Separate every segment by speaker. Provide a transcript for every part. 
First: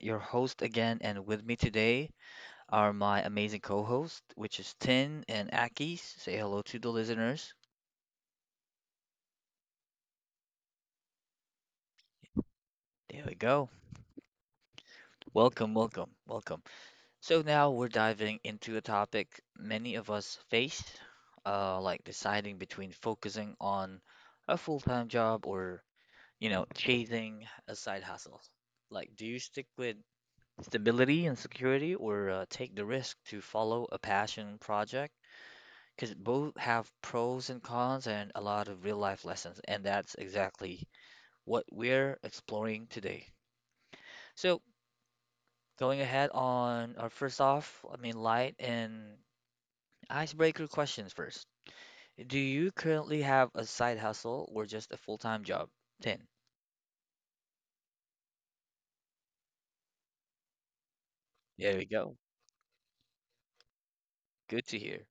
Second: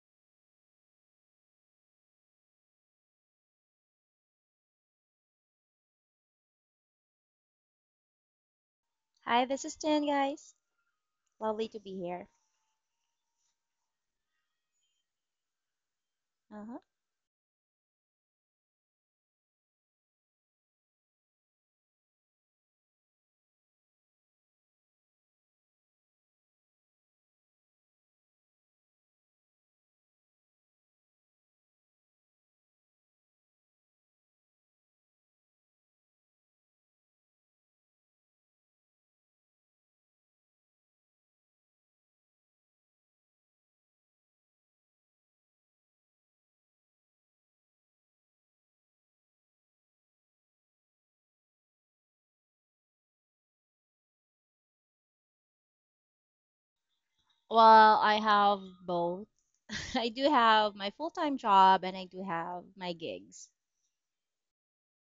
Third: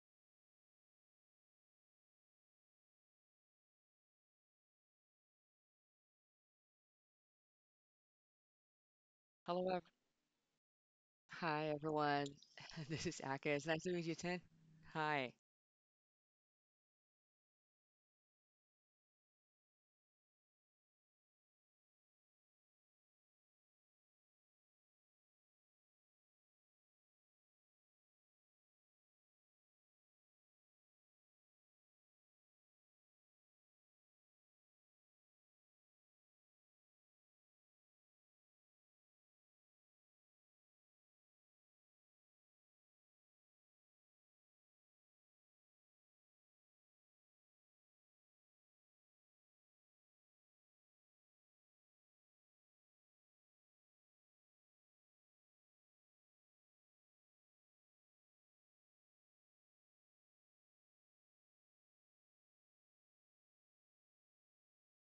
Speaker 1: your host again, and with me today are my amazing co hosts which is Tin and Akis. Say hello to the listeners.
Speaker 2: Hi, this
Speaker 3: Hello,
Speaker 2: is Jen, guys.
Speaker 3: hi
Speaker 2: Lovely to be
Speaker 3: everyone.
Speaker 2: here.
Speaker 3: This is
Speaker 1: There we
Speaker 3: Aka. It's
Speaker 1: go.
Speaker 3: nice to meet you, Tin. Hi.
Speaker 1: Welcome, welcome, welcome.
Speaker 2: Uh-huh.
Speaker 1: So now we're diving into a topic many of us face, like deciding between focusing on a full-time job or chasing a side hustle. Like, do you stick with stability and security or take the risk to follow a passion project, because both have pros and cons and a lot of real life lessons, and that's exactly what we're exploring today. So going ahead on our first off, light and icebreaker questions first. Do you currently have a side hustle or just a full-time job, 10?
Speaker 2: Well, I have both. I do have my full-time
Speaker 1: There
Speaker 2: job
Speaker 1: we
Speaker 2: and I
Speaker 1: go.
Speaker 2: do have my gigs.
Speaker 1: Good to hear.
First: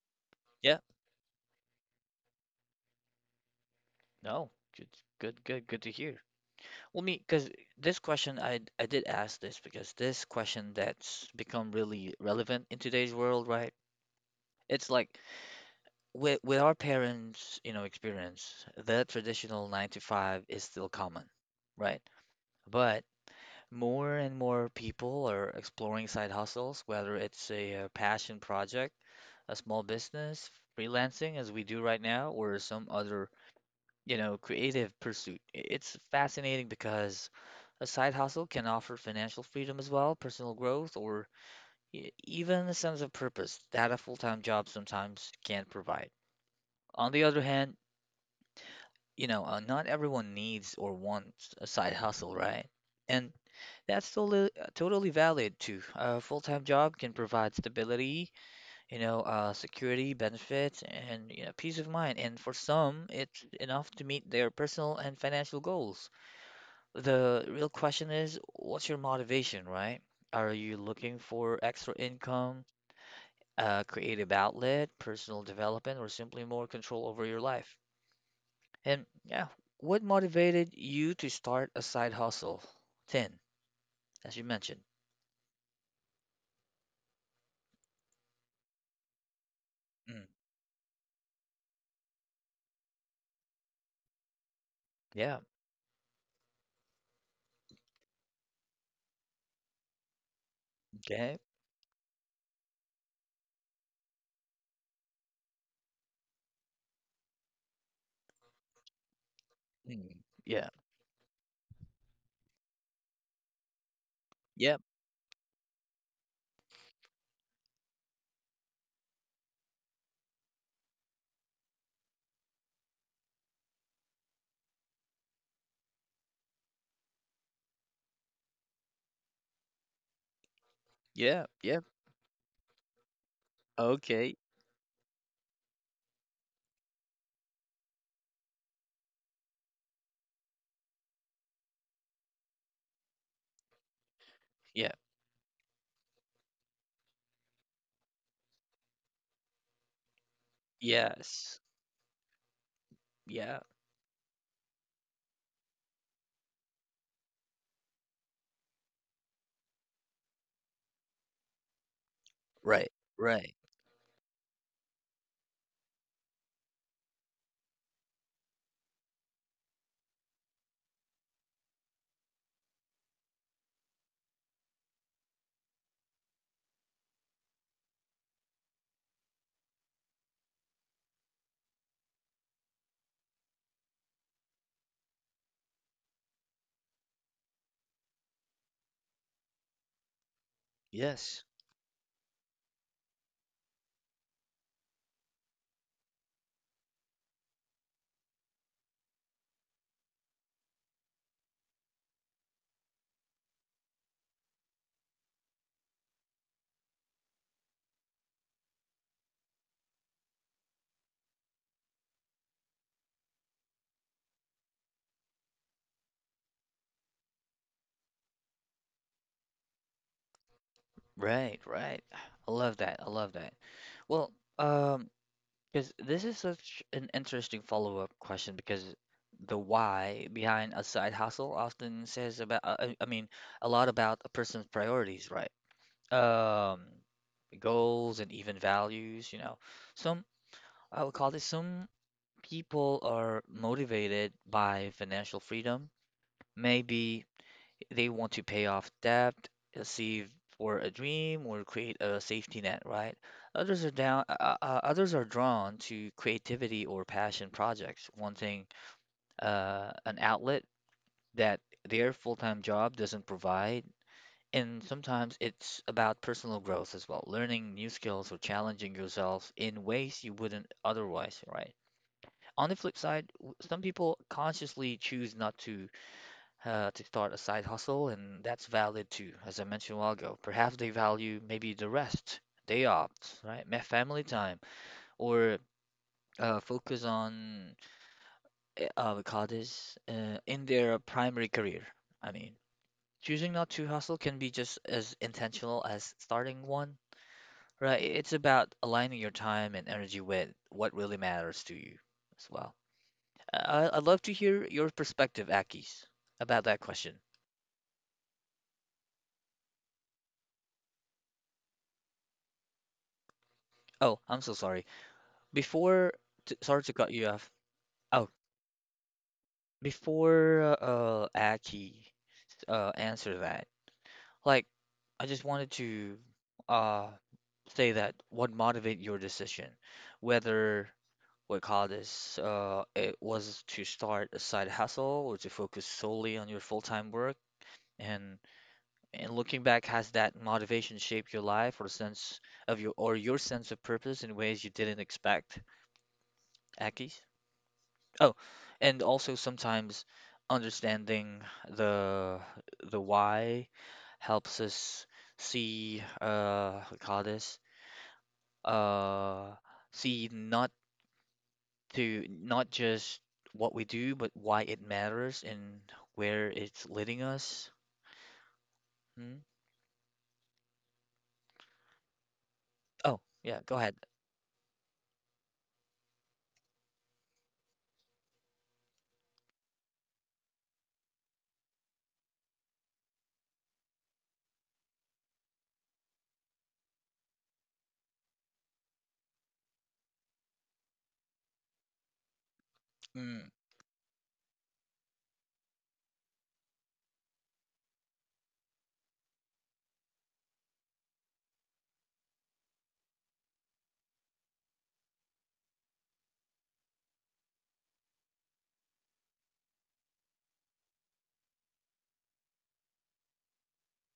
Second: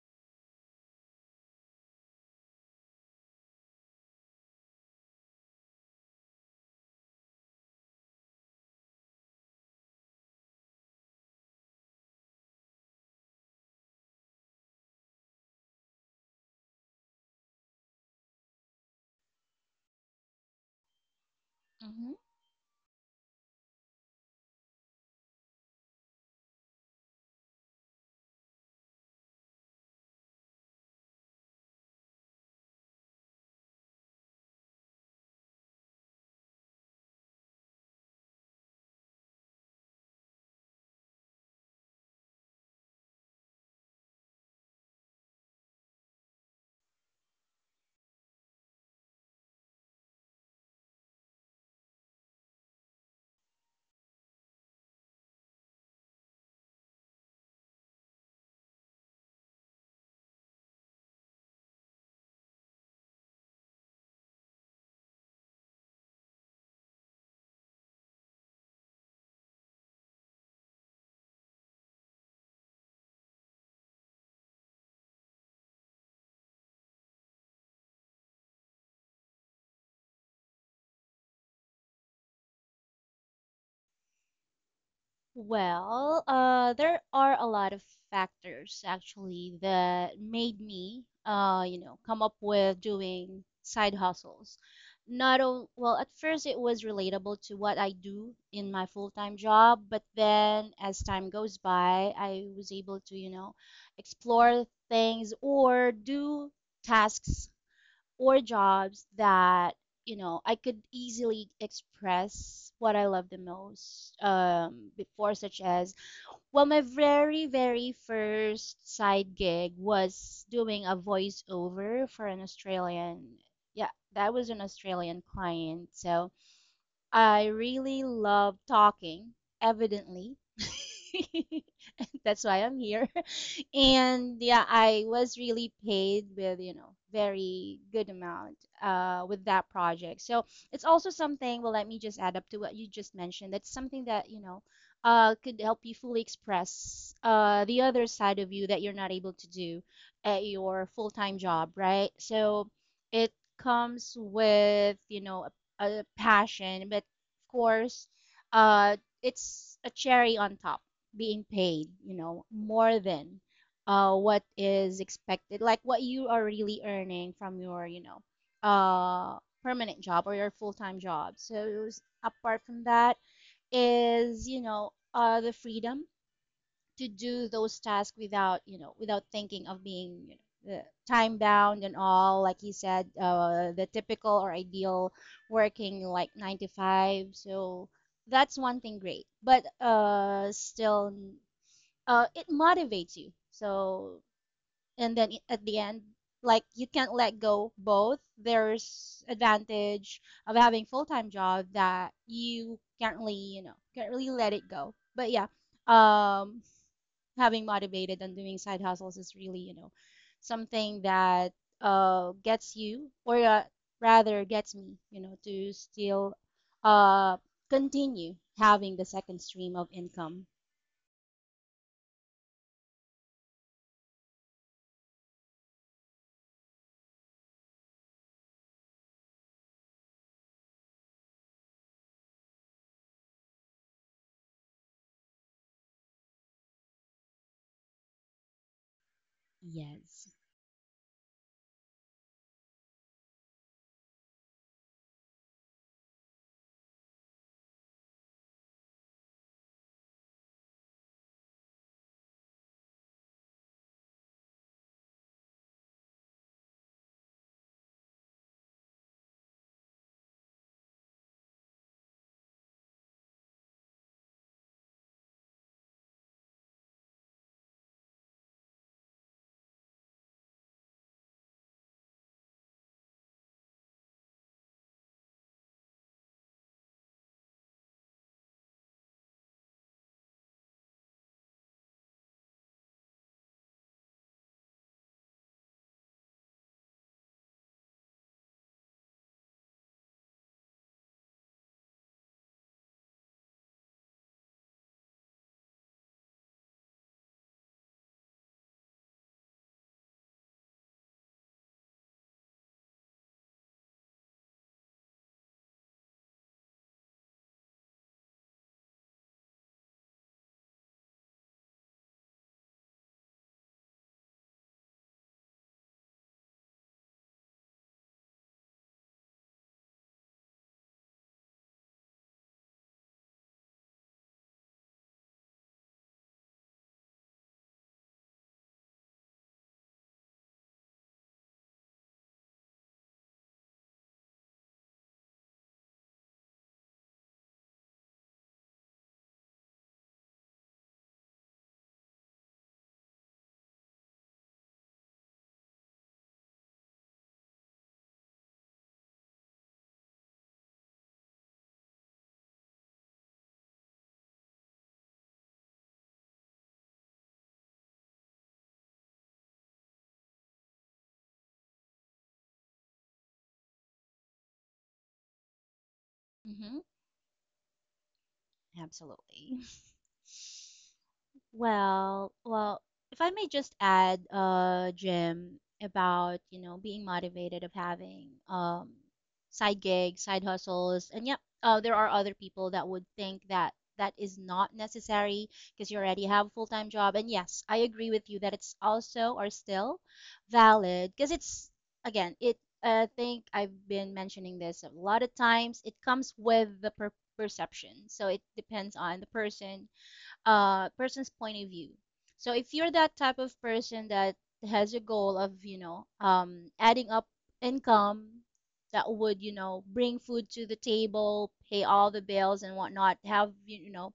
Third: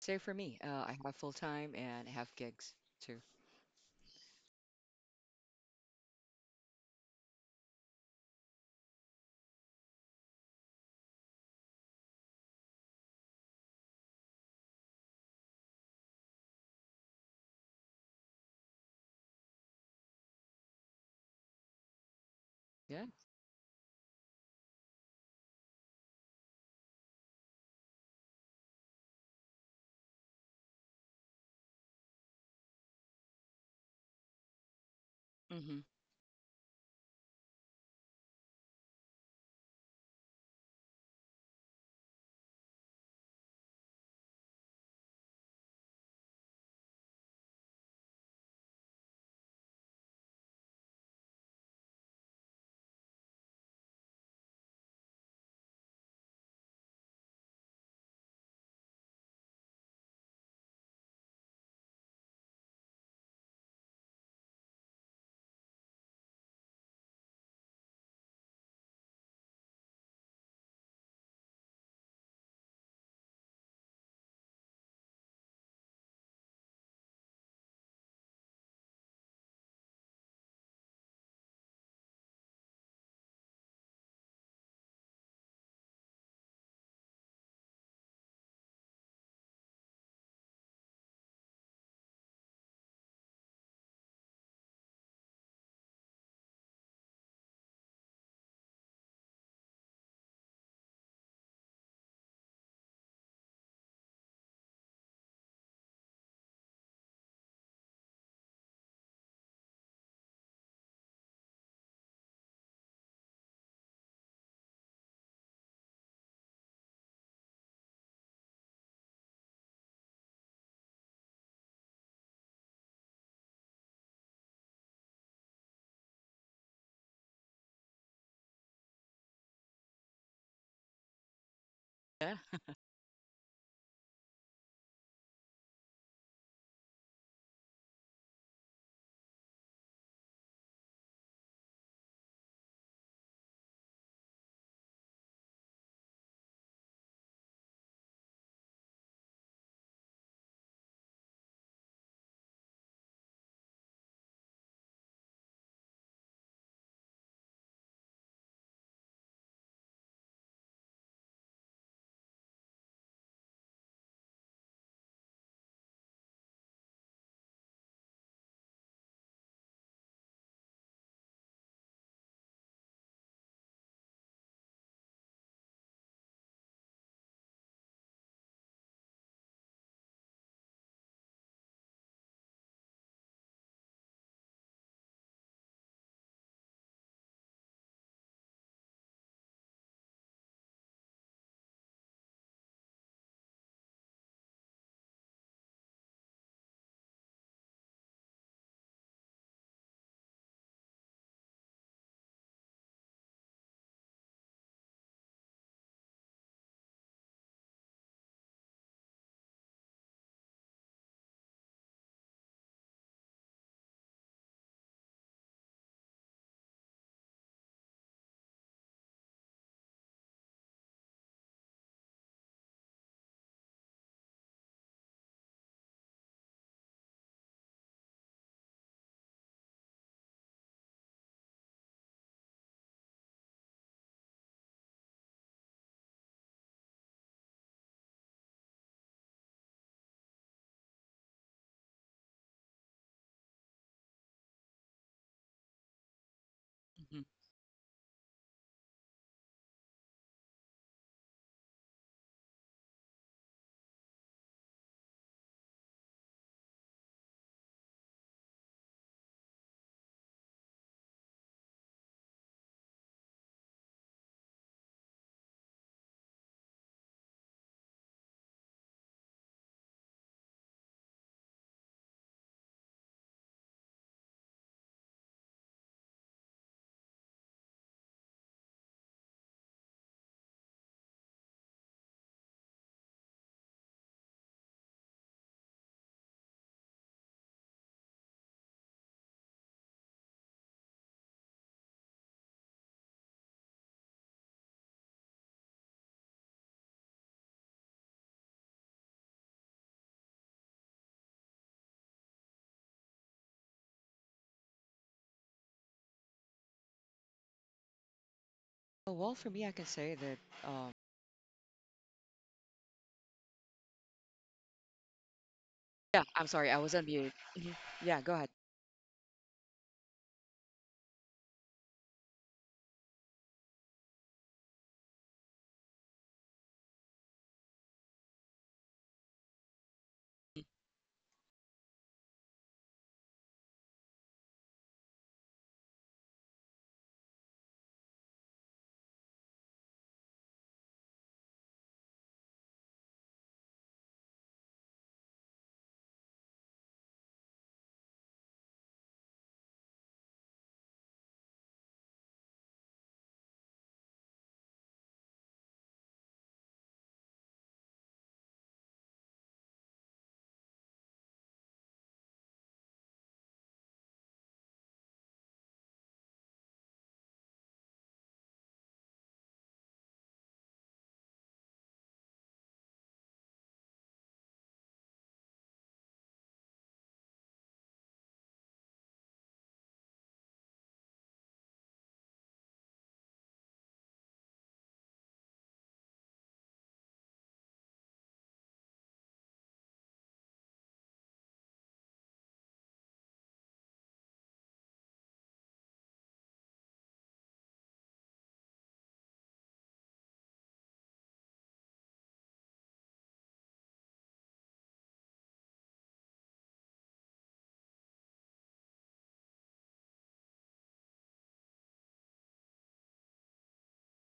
Speaker 3: So for me,
Speaker 1: Yeah.
Speaker 3: I have full time and I have gigs too.
Speaker 1: No, good, good, good, good to hear. Well, me, because this question, I did ask this because this question that's become really relevant in today's world, right? It's like with our parents, you know, experience, the traditional nine to five is still common, right?
Speaker 3: Yeah.
Speaker 1: But more and more people are exploring side hustles, whether it's a, passion project, a small business, freelancing, as we do right now, or some other, you know, creative pursuit.
Speaker 3: Mm-hmm.
Speaker 1: It's fascinating because a side hustle can offer financial freedom as well, personal growth, or even a sense of purpose that a full-time job sometimes can't provide. On the other hand, you know, not everyone needs or wants a side hustle, right? And that's totally, totally valid too. A full-time job can provide stability, you know, security, benefits, and, you know, peace of mind. And for some, it's enough to meet their personal and financial goals. The real question is, what's your motivation, right? Are you looking for extra income, a creative outlet, personal development, or simply more control over your life? And yeah, what motivated you to start a side hustle, 10, as you mentioned?
Speaker 2: Well, there are a lot of factors actually that
Speaker 1: Mm,
Speaker 2: made me, you know, come up with doing side hustles.
Speaker 1: yeah,
Speaker 2: Not only, well, at first it was relatable to what I do in my full-time job, but then as time
Speaker 1: okay.
Speaker 2: goes by, I was able to, you know, explore things or do tasks or jobs that you
Speaker 1: Mm,
Speaker 2: know I
Speaker 1: yeah,
Speaker 2: could easily express what I love the most
Speaker 1: yeah,
Speaker 2: before, such as well, my very first side gig was doing a voiceover for an Australian. Yeah, that was an Australian client, so I really love talking. Evidently,
Speaker 1: yeah, yeah.
Speaker 2: that's
Speaker 3: Yeah.
Speaker 2: why I'm here,
Speaker 1: Okay.
Speaker 2: and yeah, I was really paid with, you know, very good amount with that project. So it's also something, well, let me just add up to what you just mentioned. That's something that, you know,
Speaker 1: Yeah,
Speaker 2: could help you fully express the other side of you that you're not able to do at your full-time
Speaker 1: yes.
Speaker 2: job, right? So it
Speaker 1: Yeah,
Speaker 2: comes with, you know, a passion, but of course, uh, it's a cherry on top, being paid, you know,
Speaker 1: right,
Speaker 2: more than
Speaker 1: right.
Speaker 2: what is expected, like what you are really earning from your, you know, permanent job or your full-time job. So apart from that is, you know, the freedom to do those tasks without, you know, without thinking of being, you know, the time bound and all. Like he said, the typical or ideal working like nine to five. So that's one thing great, but still,
Speaker 1: Yes,
Speaker 2: it motivates you. So and then at the end, like you can't let go both. There's advantage of having full-time job that you can't really, you know, can't really let it go, but yeah, um having motivated and doing side hustles is really, you know, something that gets you, or rather gets me, you know, to still uh continue having the second stream of income.
Speaker 1: right, right. I love that. I love that. Well, um, because this is such an interesting follow-up question because the why behind a side hustle often says about, a lot about a person's priorities, right? Um, goals and even values, you know. Some,
Speaker 2: Yes.
Speaker 1: I would call this, some people are motivated by financial freedom,
Speaker 3: Hmm.
Speaker 1: maybe they want to pay off debt, save for a dream, or create a safety net, right? Others are down, others are drawn to creativity or passion projects, wanting an outlet that their full-time job doesn't provide. And sometimes it's about personal growth as well, learning new skills or challenging yourself in ways you wouldn't otherwise, right? On the flip side, some people consciously choose not to, to start a side hustle, and that's valid too, as I mentioned a while ago. Perhaps they value maybe the rest, day off, right? Family time, or focus on, we call this, in their primary career. I mean, choosing not to hustle can be just as intentional as starting one, right? It's about aligning your time and energy with what really matters to you as well. I- I'd love to hear your perspective, Akis, about that question.
Speaker 3: Oh, well, for me, I can say that. Um,
Speaker 1: Oh, I'm so sorry. Before,
Speaker 3: yeah. I'm sorry, I
Speaker 1: sorry
Speaker 3: was
Speaker 1: to
Speaker 3: on
Speaker 1: cut
Speaker 3: mute.
Speaker 1: you off.
Speaker 3: Mhm. Yeah. Go
Speaker 1: Oh,
Speaker 3: ahead.
Speaker 1: before Aki answer that, like, I just wanted to uh say that what motivate your decision, whether what call this, it was to start a side hustle or to focus solely on your full-time work, and and looking back, has that motivation shaped your life or sense of your or your sense of purpose in ways you didn't expect, Aki? Oh, and also sometimes understanding the the why helps us see, what you call this, uh see not to not just what we do but why it matters and where
Speaker 2: Hmm.
Speaker 1: it's leading us. Mm.
Speaker 2: Absolutely. Well, well,
Speaker 1: Oh,
Speaker 2: if I may
Speaker 1: yeah,
Speaker 2: just
Speaker 1: go ahead.
Speaker 2: add, Jim, about, you know, being motivated of having side gigs, side hustles, and yep, there are other people that would think that that is not necessary because you already have a full-time job. And yes, I agree with you that it's also or still valid because it's again, it I think
Speaker 1: Mm,
Speaker 2: I've been mentioning this a lot of times. It comes with the perception. So it depends on the person person's point of view. So if you're that type of person that has a goal of, you know, adding up income that would, you know, bring food to the table, pay all the bills and whatnot, have, you know,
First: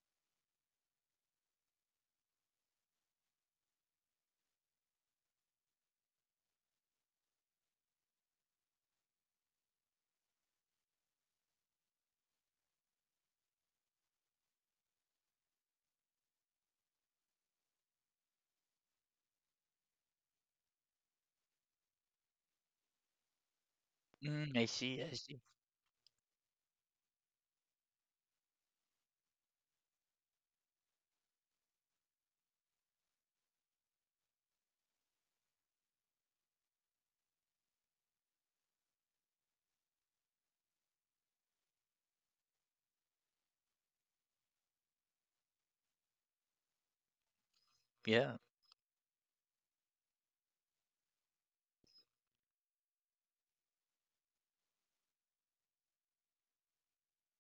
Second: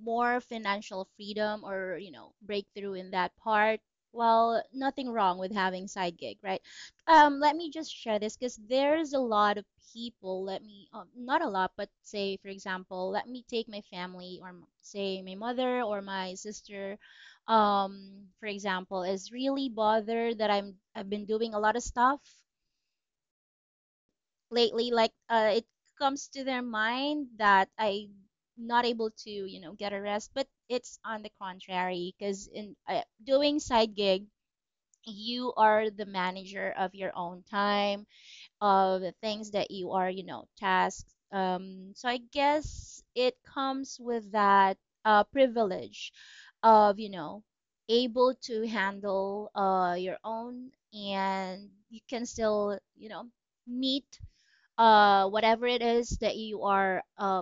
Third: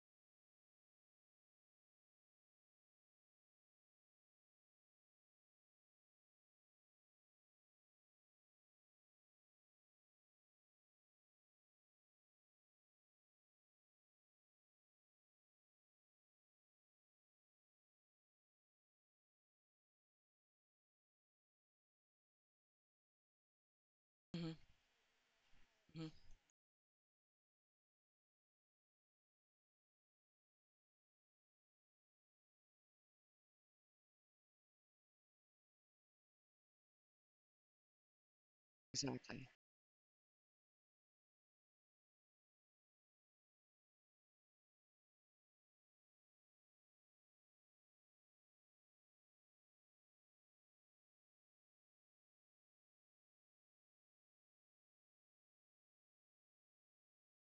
Speaker 2: more financial freedom or, you know, breakthrough in that part. Well, nothing wrong with having side gig, right? Let me just share this because there's a lot of people. Let me, not a lot, but say, for example, let me take my family or say my mother or my sister, um, for example, is really bothered that I've been doing a lot of stuff
Speaker 3: Hmm.
Speaker 1: mm, I
Speaker 2: lately,
Speaker 1: see,
Speaker 2: like
Speaker 1: I see.
Speaker 2: it
Speaker 3: Hmm.
Speaker 2: comes to their mind that I not able to, you know, get a rest, but it's on the contrary because in doing side gig, you are the manager of your own time, of the
Speaker 3: Exactly.
Speaker 2: things that you are, you know, tasked. So I guess it comes with that privilege of, you know, able
Speaker 1: Yeah.
Speaker 2: to handle your own, and you can still, you know, meet whatever it is that you are uh,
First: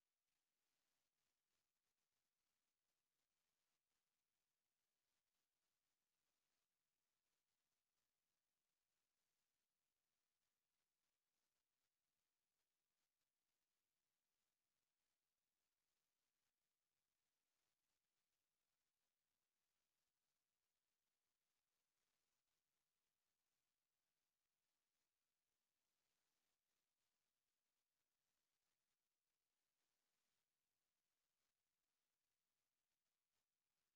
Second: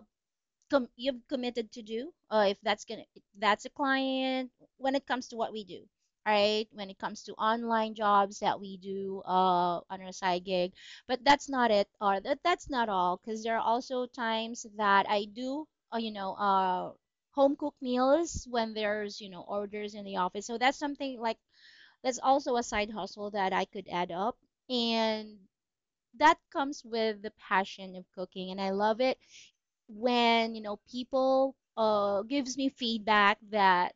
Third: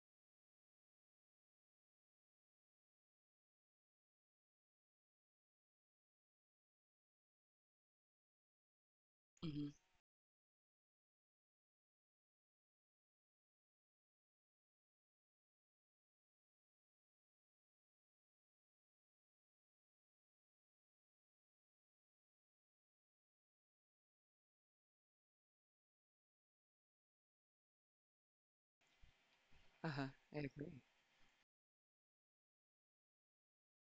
Speaker 2: com- you've committed to do. If that's gonna, if that's a client. When it comes to what we do, all right. When it comes to online jobs that we do
Speaker 3: Hmm.
Speaker 2: on our side gig, but that's not it, or that, that's not all, because there are also times that I do, uh, you know, uh, home cooked meals when there's, you know, orders in the office. So that's something like that's also a side hustle that I could add up, and that comes with the passion of cooking, and I love it
Speaker 3: Uh-huh. I
Speaker 2: when, you know,
Speaker 3: agree.
Speaker 2: people gives me feedback that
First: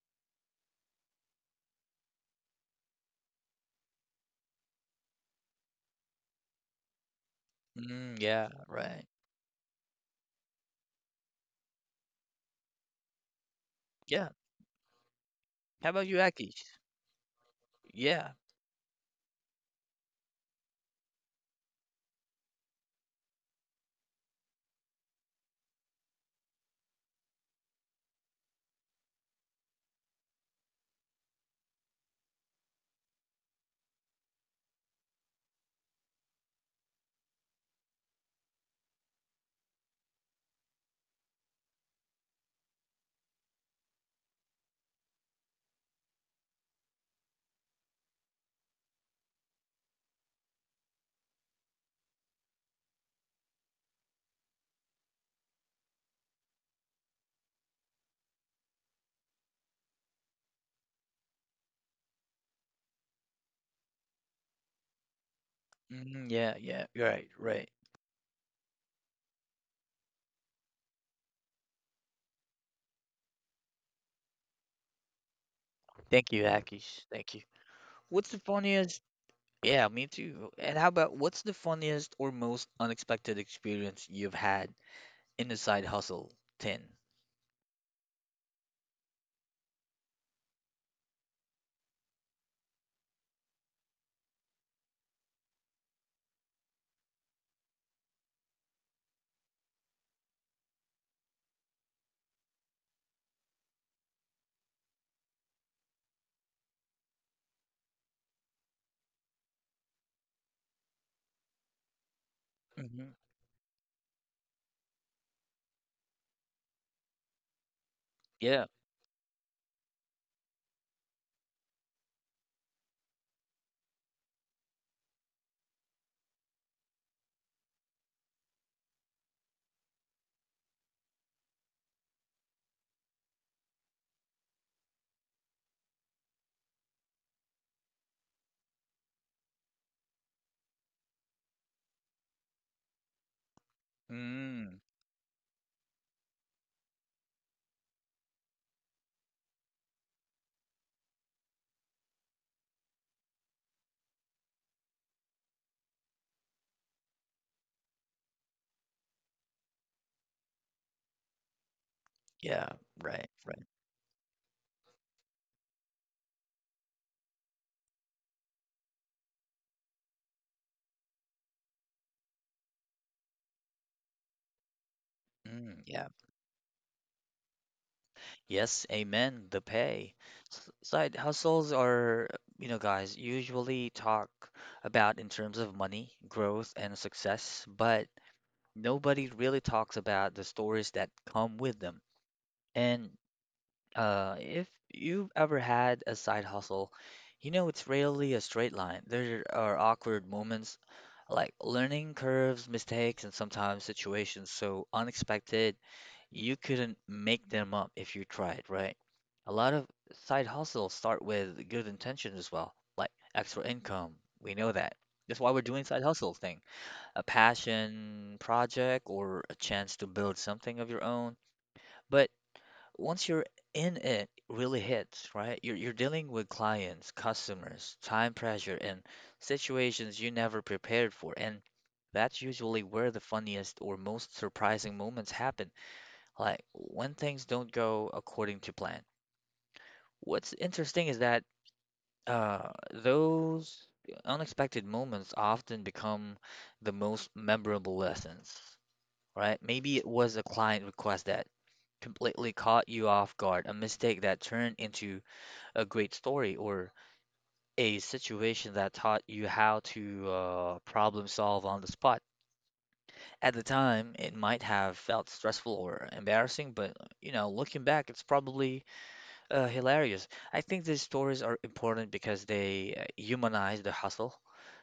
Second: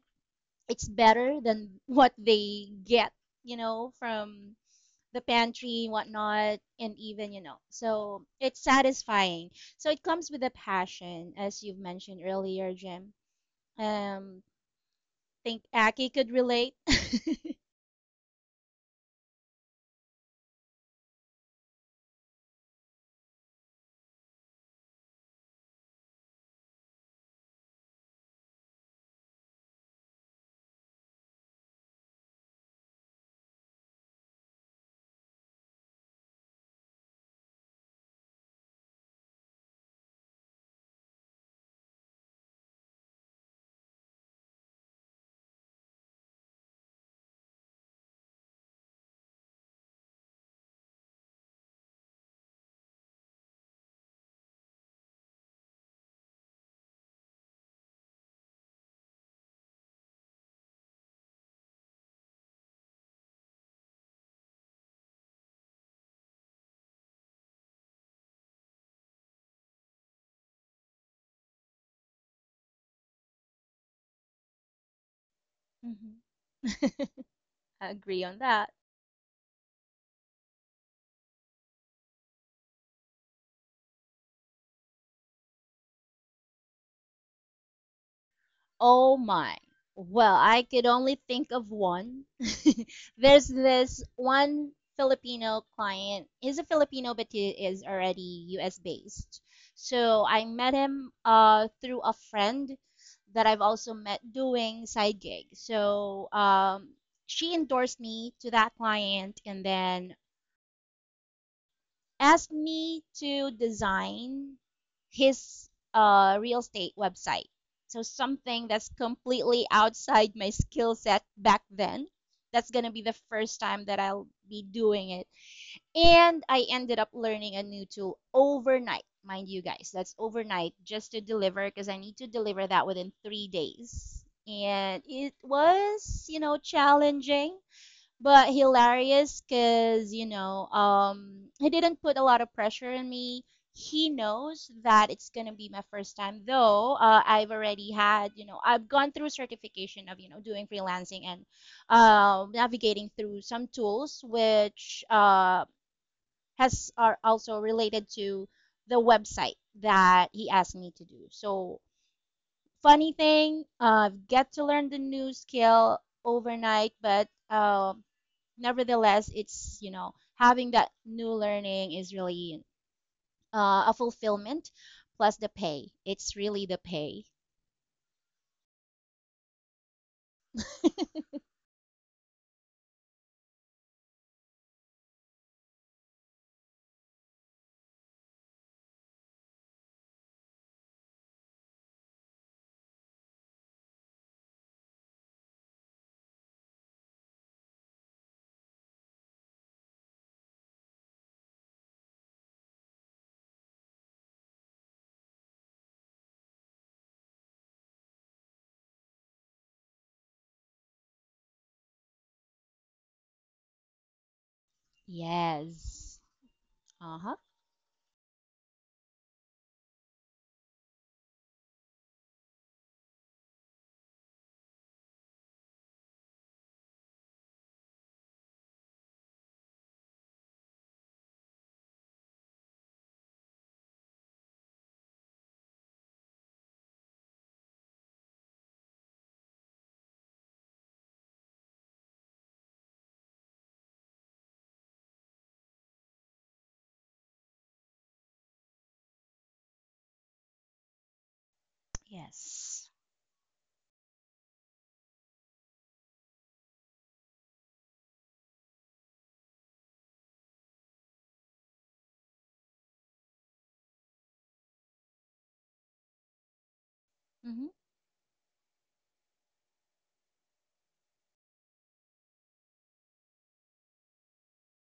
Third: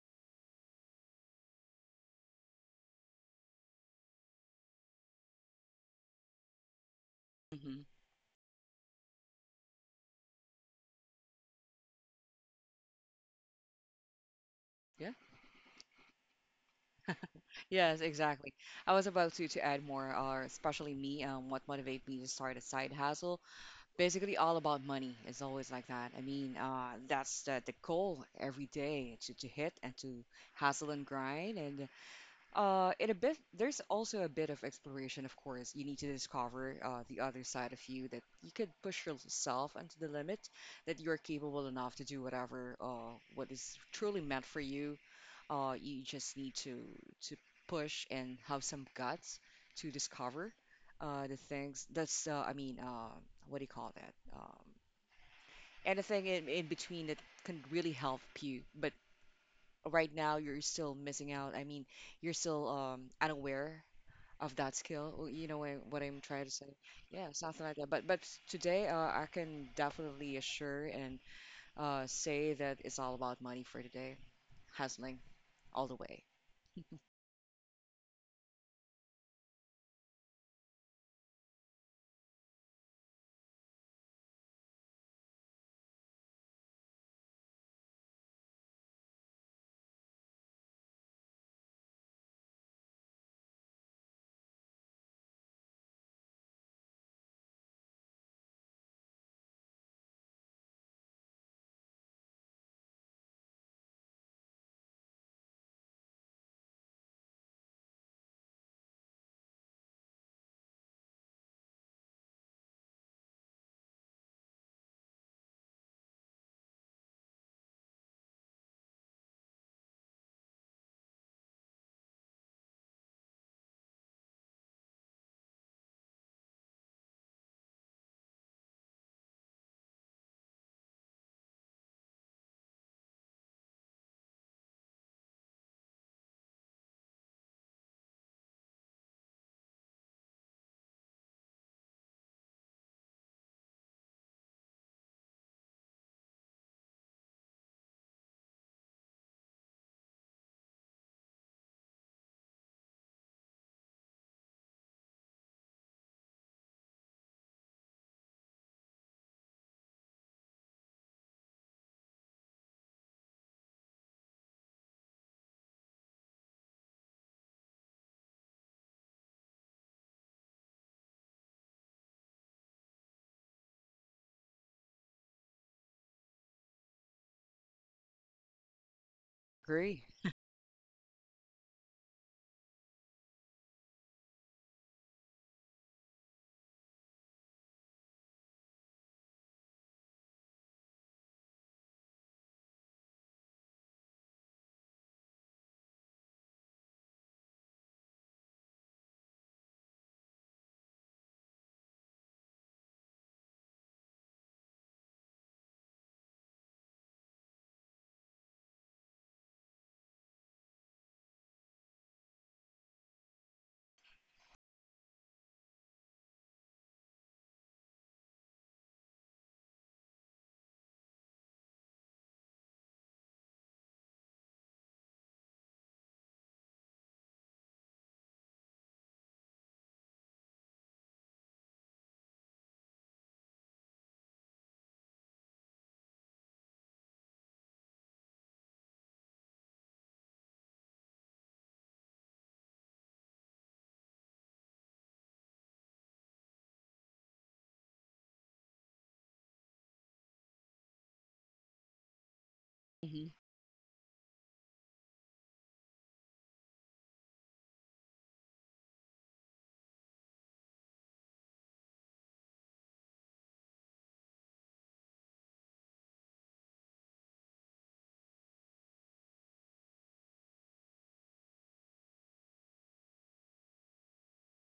Speaker 2: it's better than what they get, you know, from the pantry, whatnot, and even, you know,
Speaker 3: Hmm.
Speaker 1: Mm,
Speaker 2: so
Speaker 1: yeah,
Speaker 2: it's
Speaker 1: right.
Speaker 2: satisfying. So it comes with a passion, as you've mentioned earlier, Jim.
Speaker 1: Yeah.
Speaker 2: Um,
Speaker 3: Yeah.
Speaker 2: think
Speaker 1: How about
Speaker 2: Aki
Speaker 1: you,
Speaker 2: could
Speaker 1: Akish?
Speaker 2: relate.
Speaker 3: Yes,
Speaker 1: Yeah.
Speaker 3: exactly. I was about to add more, especially me, what motivates me to start a side hustle basically all about money. It's always like that. I mean, that's the goal every day to hit and to hustle and grind. And in a bit, there's also a bit of exploration, of course. You need to discover the other side of you that you could push yourself unto the limit, that you're capable enough to do whatever what is truly meant for you you just need to to push and have some guts to discover the things that's I mean, what do you call that, anything in between that can really help you, but right now you're still missing out. I mean, you're still unaware of that skill. Well, you know what, what I'm
Speaker 1: Mm,
Speaker 3: trying
Speaker 1: yeah,
Speaker 3: to say,
Speaker 1: yeah. Right,
Speaker 3: yeah, something
Speaker 1: right.
Speaker 3: like that. But today, I can definitely assure and say that it's all about money for today. Hustling all the
Speaker 2: Hmm.
Speaker 3: way.
Speaker 1: Thank you, Akish. Thank you.
Speaker 2: I agree
Speaker 1: What's
Speaker 2: on
Speaker 1: the
Speaker 2: that.
Speaker 1: funniest? Yeah, me too. And how about, what's the funniest or most unexpected experience you've had in the side hustle, 10?
Speaker 2: Oh my. Well, I could only think of one. There's this one Filipino client. He's a Filipino, but he is already US based. So I met him through a friend that I've also met doing side gigs. So she endorsed me to that client, and then asked me
Speaker 1: Mm-hmm.
Speaker 2: to design his real estate website. So
Speaker 1: Yeah.
Speaker 2: something that's completely outside my skill set back then. That's gonna be the first time that I'll be doing it. And I ended up learning a new tool overnight, mind you guys. That's overnight, just to deliver because I need to deliver that within 3 days. And it was, you know, challenging but hilarious because, you know, he didn't put a lot of pressure on me. He knows
Speaker 1: Mm.
Speaker 2: that it's gonna be my first time, though I've already had, you know, I've gone through certification of, you know, doing freelancing and navigating through some tools which has are also related to the website that he asked me to do. So
Speaker 1: Yeah,
Speaker 2: funny
Speaker 1: right, right.
Speaker 2: thing, get to learn the new skill overnight, but nevertheless, it's, you know, having that new learning is really a fulfillment, plus the pay.
Speaker 1: Mm, yeah.
Speaker 2: It's really the pay.
Speaker 1: Yes, amen. The
Speaker 3: Agree.
Speaker 1: pay. S- Side hustles are, you know, guys, usually talk about in terms of money, growth, and success, but nobody really talks about the stories that come with them. And, uh, if you've ever had a side hustle, you know it's rarely a straight line. There are awkward moments, like learning curves, mistakes, and sometimes situations so unexpected you couldn't make them up if you tried, right? A lot of side hustles start with good intentions as well, like extra income. We know that. That's why we're doing side
Speaker 2: Yes.
Speaker 1: hustle thing, a
Speaker 2: Uh-huh.
Speaker 1: passion project or a chance to build something of your own. But once you're in it, really hits, right? You're dealing with clients, customers, time pressure, and situations you never prepared for. And that's usually where the funniest or most surprising moments happen, like when things don't go according to plan. What's interesting is that, uh, those unexpected moments often become the most memorable lessons, right? Maybe it was a client request that completely caught
Speaker 2: Yes.
Speaker 1: you off guard, a mistake that turned into a great story, or a situation that taught you how to, problem solve on the spot. At the time, it might have felt stressful or embarrassing, but, you know,
Speaker 2: Hmm.
Speaker 1: looking back, it's probably, hilarious. I think these stories are important because they, humanize the hustle,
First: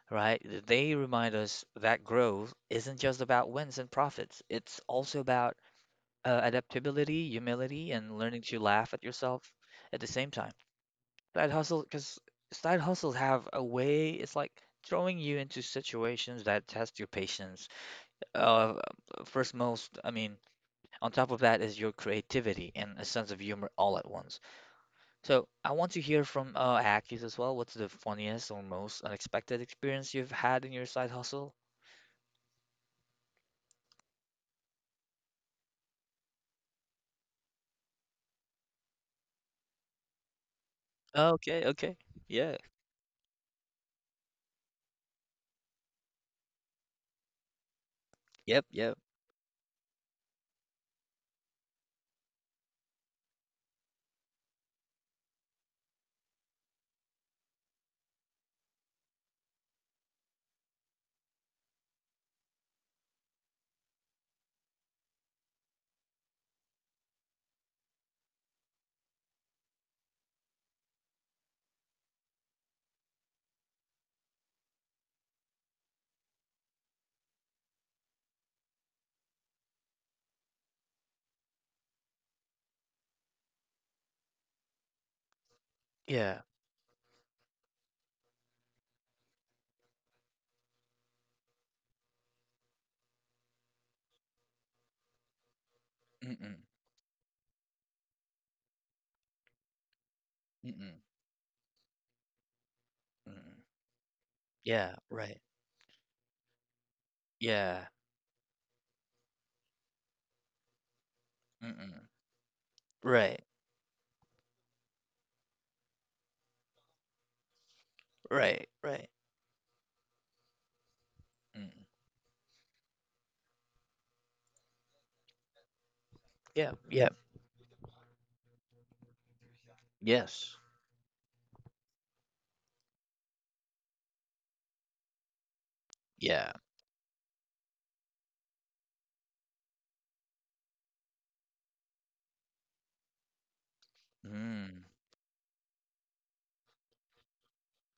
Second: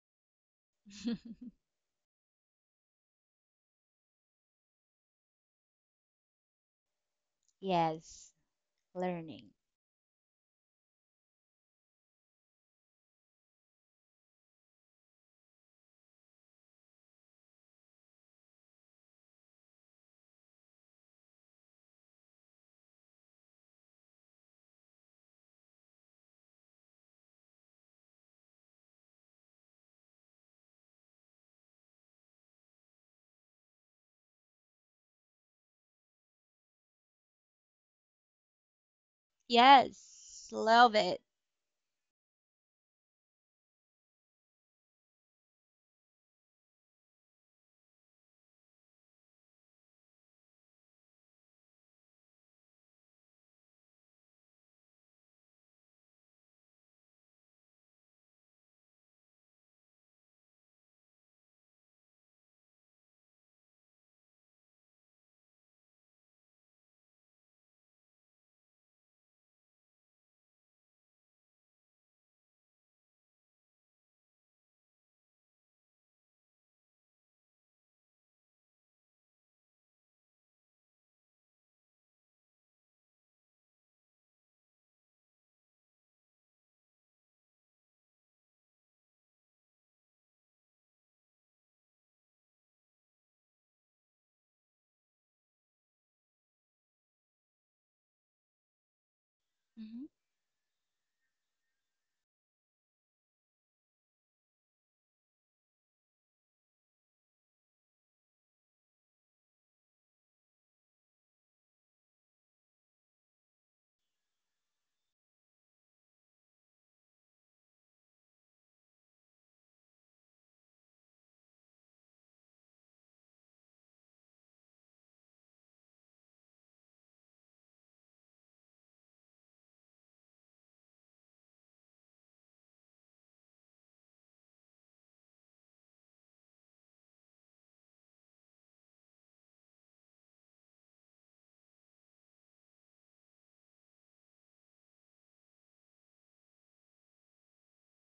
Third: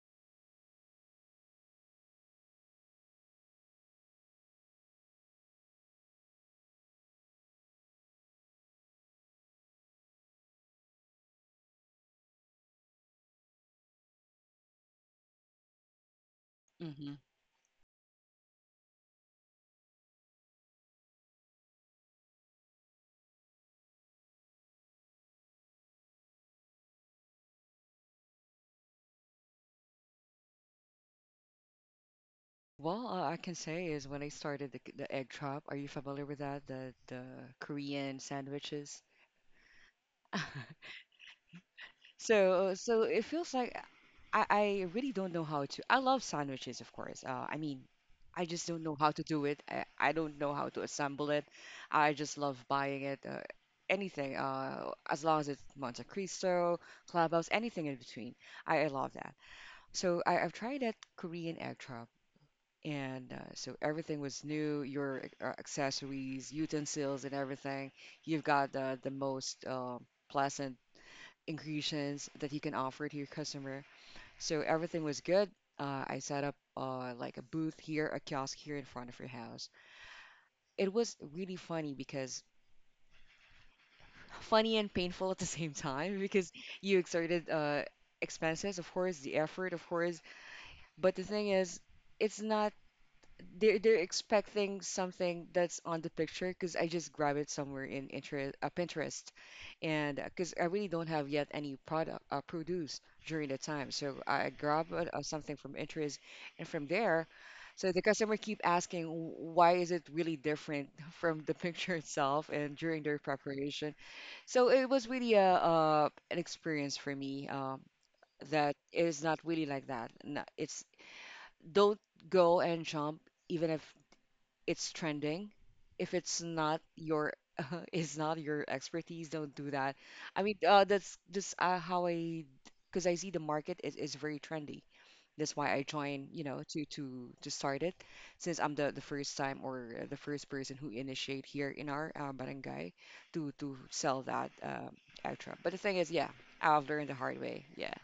Speaker 1: right? They remind us that growth isn't just about wins and profits. It's also about, adaptability, humility, and
Speaker 2: Yes.
Speaker 1: learning to laugh at yourself
Speaker 2: Learning.
Speaker 1: at the same time. Side hustle, because side hustles have a way, it's like throwing you into situations that test your
Speaker 3: Hmm.
Speaker 1: patience. Uh, first, most, I mean, On top of that is your creativity and a sense of humor all at once. So, I want to hear from, Akis as well. What's the funniest or most unexpected experience you've had in your side hustle?
Speaker 3: Well, I can say is when I started the egg chop. Are you familiar with that? The Korean sandwiches.
Speaker 2: Yes. Love it.
Speaker 1: Okay, okay. Yeah.
Speaker 3: So it feels like I really don't know how to. I love sandwiches, of course. I mean, I just
Speaker 1: Yep,
Speaker 3: don't know
Speaker 1: yep.
Speaker 3: how to do it. I don't know how to assemble it. I just love buying it. Anything, as long as it's Monte Cristo, Clubhouse, anything in between. I love that. So I've tried that Korean egg chop. And so everything was new, your accessories, utensils, and everything. You've got the most pleasant ingredients that you can offer to your customer, so everything was good. I set up like a booth here, a kiosk here in front of your house. It was really funny because, funny and painful at the same time,
Speaker 1: Yeah.
Speaker 3: because you exerted, expenses, of course, the effort, of course, but the thing is, it's not, they're expecting something that's on the picture
Speaker 1: Mm-mm.
Speaker 3: because I just grab it somewhere in interest, Pinterest,
Speaker 2: Hmm.
Speaker 3: and because I really don't
Speaker 1: Mm-mm.
Speaker 3: have yet any product, produce during the
Speaker 1: Mm-mm.
Speaker 3: time, so I grab,
Speaker 1: Yeah, right.
Speaker 3: something from interest, and from there, so
Speaker 1: Yeah.
Speaker 3: the customer keep asking, why is it really different from the picture
Speaker 1: Mm-mm.
Speaker 3: itself and during their
Speaker 1: Right.
Speaker 3: preparation." So it was really a, an experience for me, that
Speaker 1: Right. Right.
Speaker 3: is not really like that. No, it's,
Speaker 1: Mm.
Speaker 3: don't go and jump even if it's trending. If it's not
Speaker 1: Yeah. Yeah.
Speaker 3: your, it's not your expertise, don't do that. I mean,
Speaker 1: Yes.
Speaker 3: that's just how I, because I see the market is very trendy. That's why I joined, you
Speaker 1: Yeah.
Speaker 3: know, to start it, since I'm the first time, or the first person who initiate here in our barangay to sell that,
Speaker 1: Mm.
Speaker 3: extra. But the thing is, yeah, I've learned the hard way. Yeah.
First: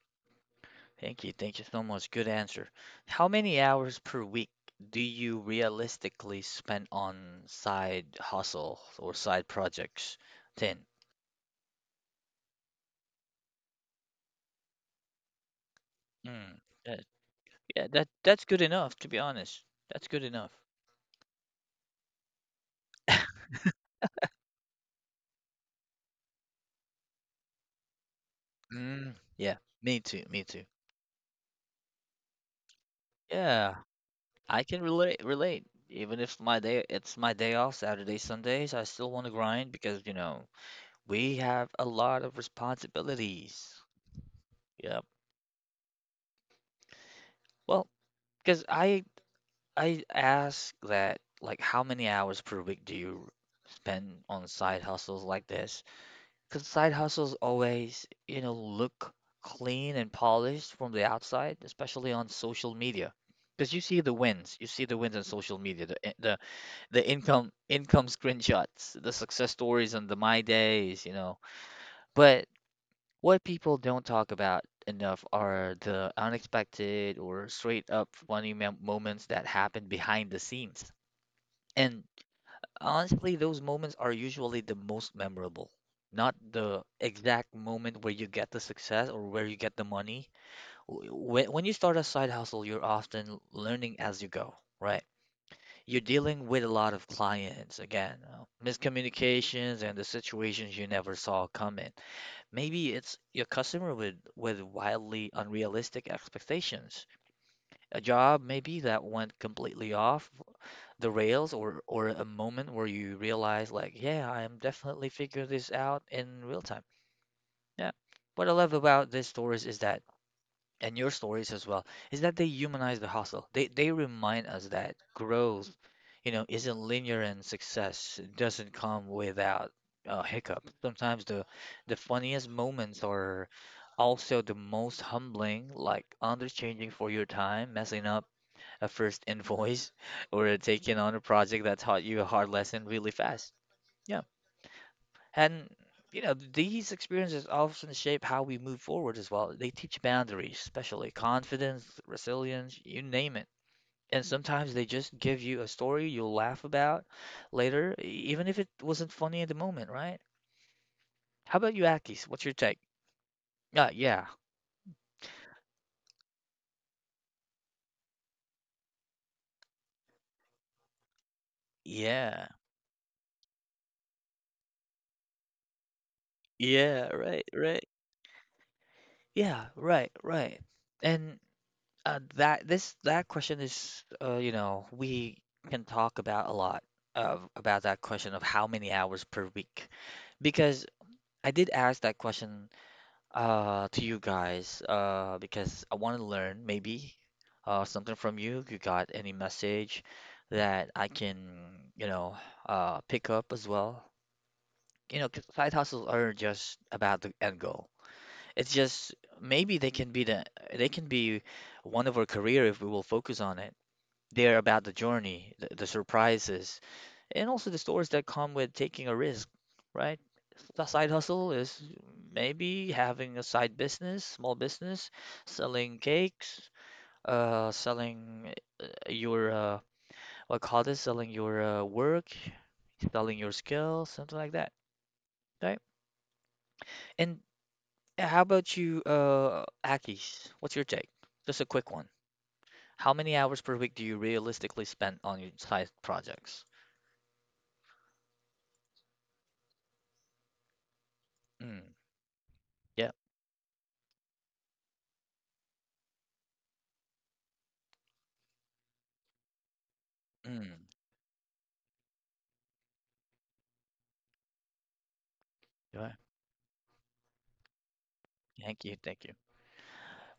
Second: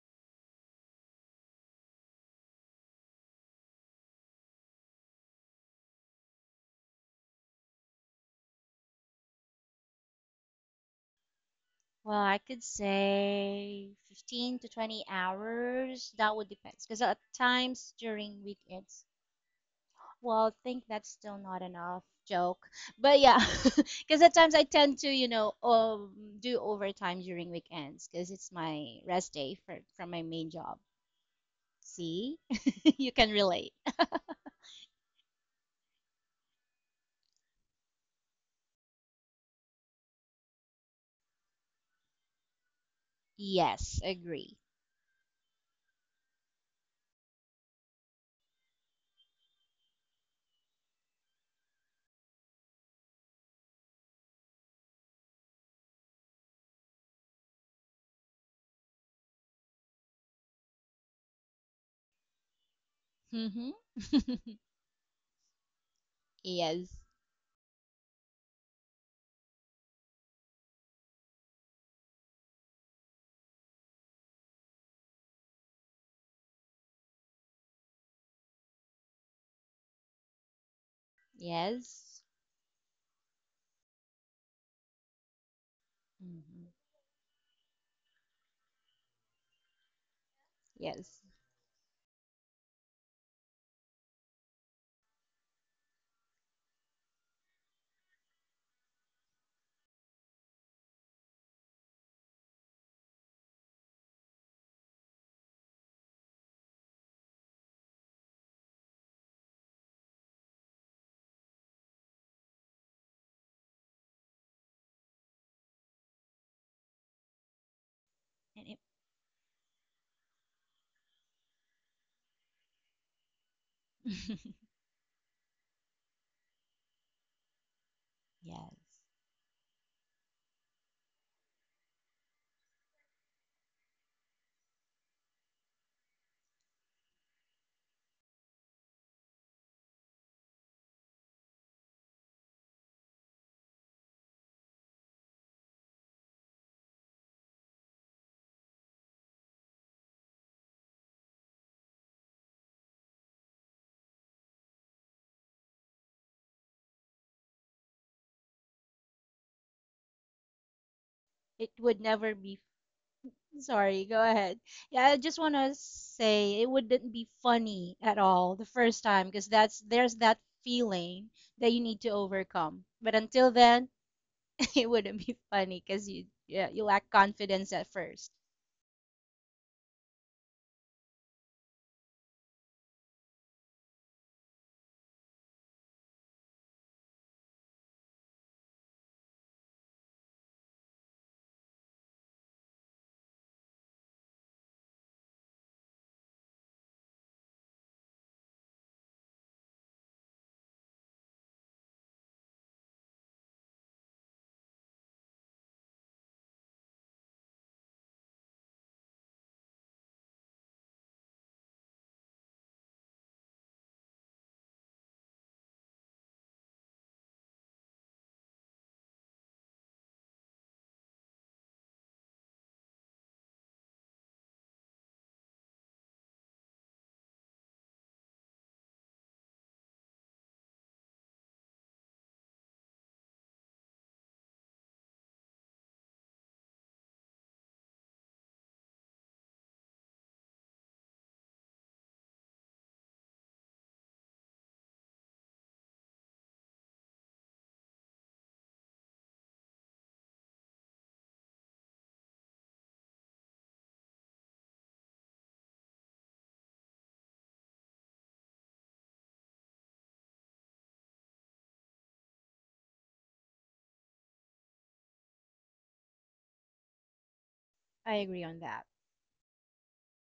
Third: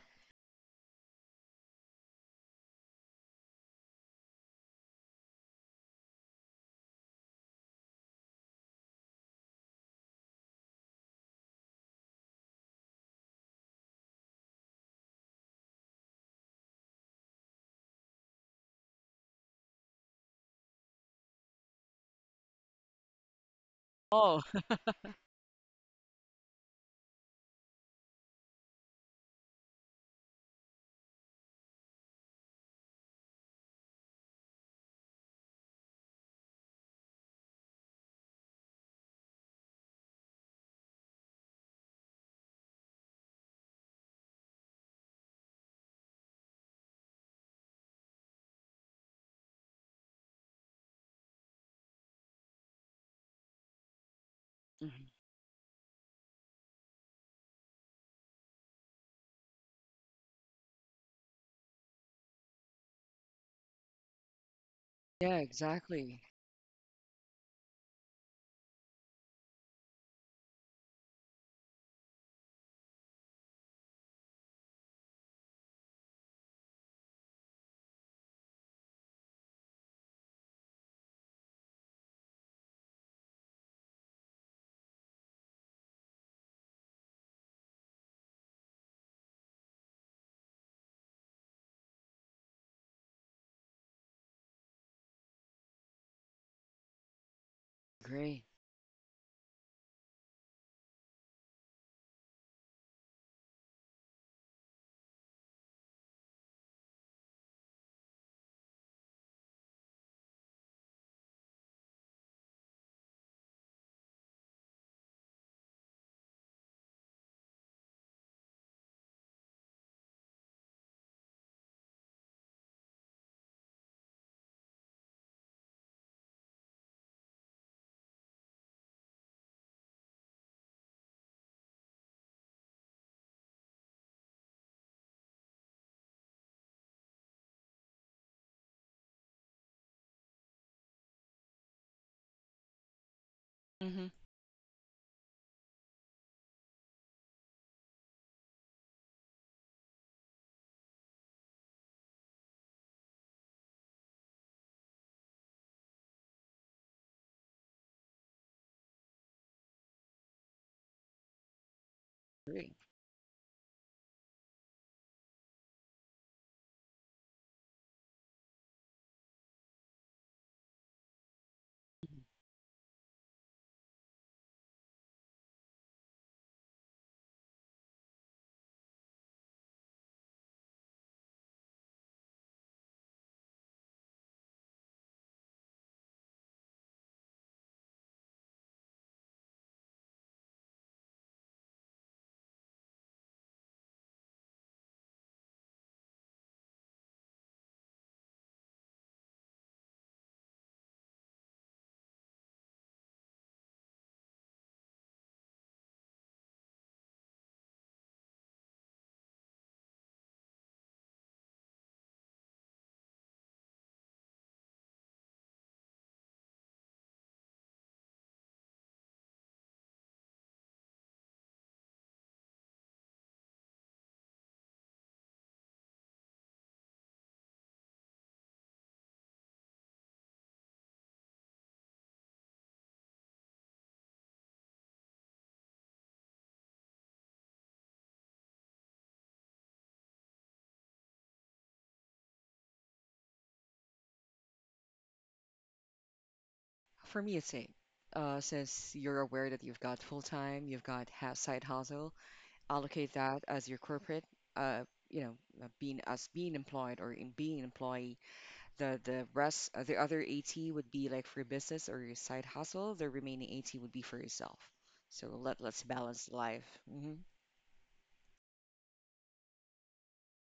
Speaker 1: Thank you. Thank you so much. Good answer. How many hours per week do you realistically spend on side hustle or side projects, 10?
Speaker 2: Well, I could say 15 to 20 hours. That would
Speaker 1: Mm.
Speaker 2: depend
Speaker 1: That,
Speaker 2: because at
Speaker 1: yeah,
Speaker 2: times
Speaker 1: that
Speaker 2: during
Speaker 1: that's good enough,
Speaker 2: weekends.
Speaker 1: to be honest. That's good
Speaker 2: Well,
Speaker 1: enough.
Speaker 2: I think that's still not enough joke. But yeah, because at
Speaker 3: Oh.
Speaker 2: times I tend to, you know, do overtime during weekends because it's my
Speaker 1: Mm.
Speaker 2: rest
Speaker 1: Yeah,
Speaker 2: day for,
Speaker 1: me
Speaker 2: from my
Speaker 1: too. Me
Speaker 2: main
Speaker 1: too.
Speaker 2: job. See? You can relate.
Speaker 1: Yeah, I can relate. Even if my day it's my day off, Saturday, Sundays, I still want to grind because, you know, we have a lot of responsibilities.
Speaker 2: Yes, agree.
Speaker 1: Yep. Well, because I ask that, like, how many hours per week do you spend on side
Speaker 3: Mhm.
Speaker 1: hustles like this? Because side hustles always, you know, look clean and polished from the outside, especially on social media. Because
Speaker 2: Hmm.
Speaker 1: you see the wins, you see the wins on
Speaker 3: Yeah,
Speaker 1: social media, the in-
Speaker 3: exactly.
Speaker 1: the
Speaker 2: Yes.
Speaker 1: the income income screenshots, the success stories on the My Days, you know. But what people don't talk about enough are the unexpected or straight up funny moments that happen behind the scenes. And
Speaker 2: Yes.
Speaker 1: honestly, those moments are usually the most memorable. Not
Speaker 2: Hmm.
Speaker 1: the exact moment where you get the success or where you get the money. W-
Speaker 2: Yes.
Speaker 1: When, when you start a side hustle, you're often learning as you go, right? You're dealing with a lot of clients, again,
Speaker 3: Agree.
Speaker 1: miscommunications and the situations you never saw coming. Maybe it's your customer with wildly unrealistic expectations. A job maybe that went completely off the rails, or a moment where you realize like, yeah, I am definitely figuring this out in real time. Yeah. What I
Speaker 2: And
Speaker 1: love
Speaker 2: it,
Speaker 1: about these stories is that and your stories as well, is that they humanize the hustle. They remind us that growth, you know, isn't linear and success doesn't
Speaker 2: yes.
Speaker 1: come without a hiccup. Sometimes the funniest moments are also the most humbling, like underchanging for your time, messing up a first invoice, or taking on a project that taught you a hard lesson really fast.
Speaker 3: Hmm.
Speaker 1: Yeah. And, you know, these experiences often shape how we move forward as well. They teach boundaries, especially confidence, resilience, you name it. And sometimes they just give you a story you'll laugh about later, even if it wasn't funny at the moment, right? How about
Speaker 2: It
Speaker 1: you,
Speaker 2: would
Speaker 1: Akis?
Speaker 2: never
Speaker 1: What's your
Speaker 2: be.
Speaker 3: Agree.
Speaker 1: take? Uh,
Speaker 2: Sorry, go
Speaker 1: yeah,
Speaker 2: ahead. Yeah, I just want to say it wouldn't be funny at all the first time because that's there's that feeling that you need to
Speaker 1: yeah,
Speaker 2: overcome. But until then, it wouldn't be funny because you, yeah, you
Speaker 1: yeah,
Speaker 2: lack
Speaker 1: right,
Speaker 2: confidence
Speaker 1: right.
Speaker 2: at first.
Speaker 1: Yeah, right, right. And, that this that question is, you know, we can talk about a lot of about that question of how many hours per week, because I did ask that question to you guys because I want to learn maybe something from you. You got any message that I can, you know, pick up as well. You know, 'cause side hustles are just about the end goal. It's just maybe they can be they can be one of our career if we will focus on it. They're about the journey, the surprises, and also the stories that come with taking a risk, right? The side hustle is maybe having a side business, small business, selling cakes, selling your selling your work, selling your skills, something like that, right? And how about you, Akis? What's your take? Just a quick one. How many hours per week do you realistically spend on your side projects?
Speaker 3: For me, it's same. Since you're aware that you've got full time, you've got ha side
Speaker 1: Mm,
Speaker 3: hustle, allocate
Speaker 1: yeah.
Speaker 3: that as your corporate, uh, you know, being as being employed or in being an employee. The rest, the other 80
Speaker 1: Hmm.
Speaker 3: would be like for your business or your side hustle. The remaining 80 would be for yourself. So let's
Speaker 1: Yeah,
Speaker 3: balance life. Hmm.
Speaker 2: I agree on
Speaker 1: thank
Speaker 2: that.
Speaker 1: you, thank you.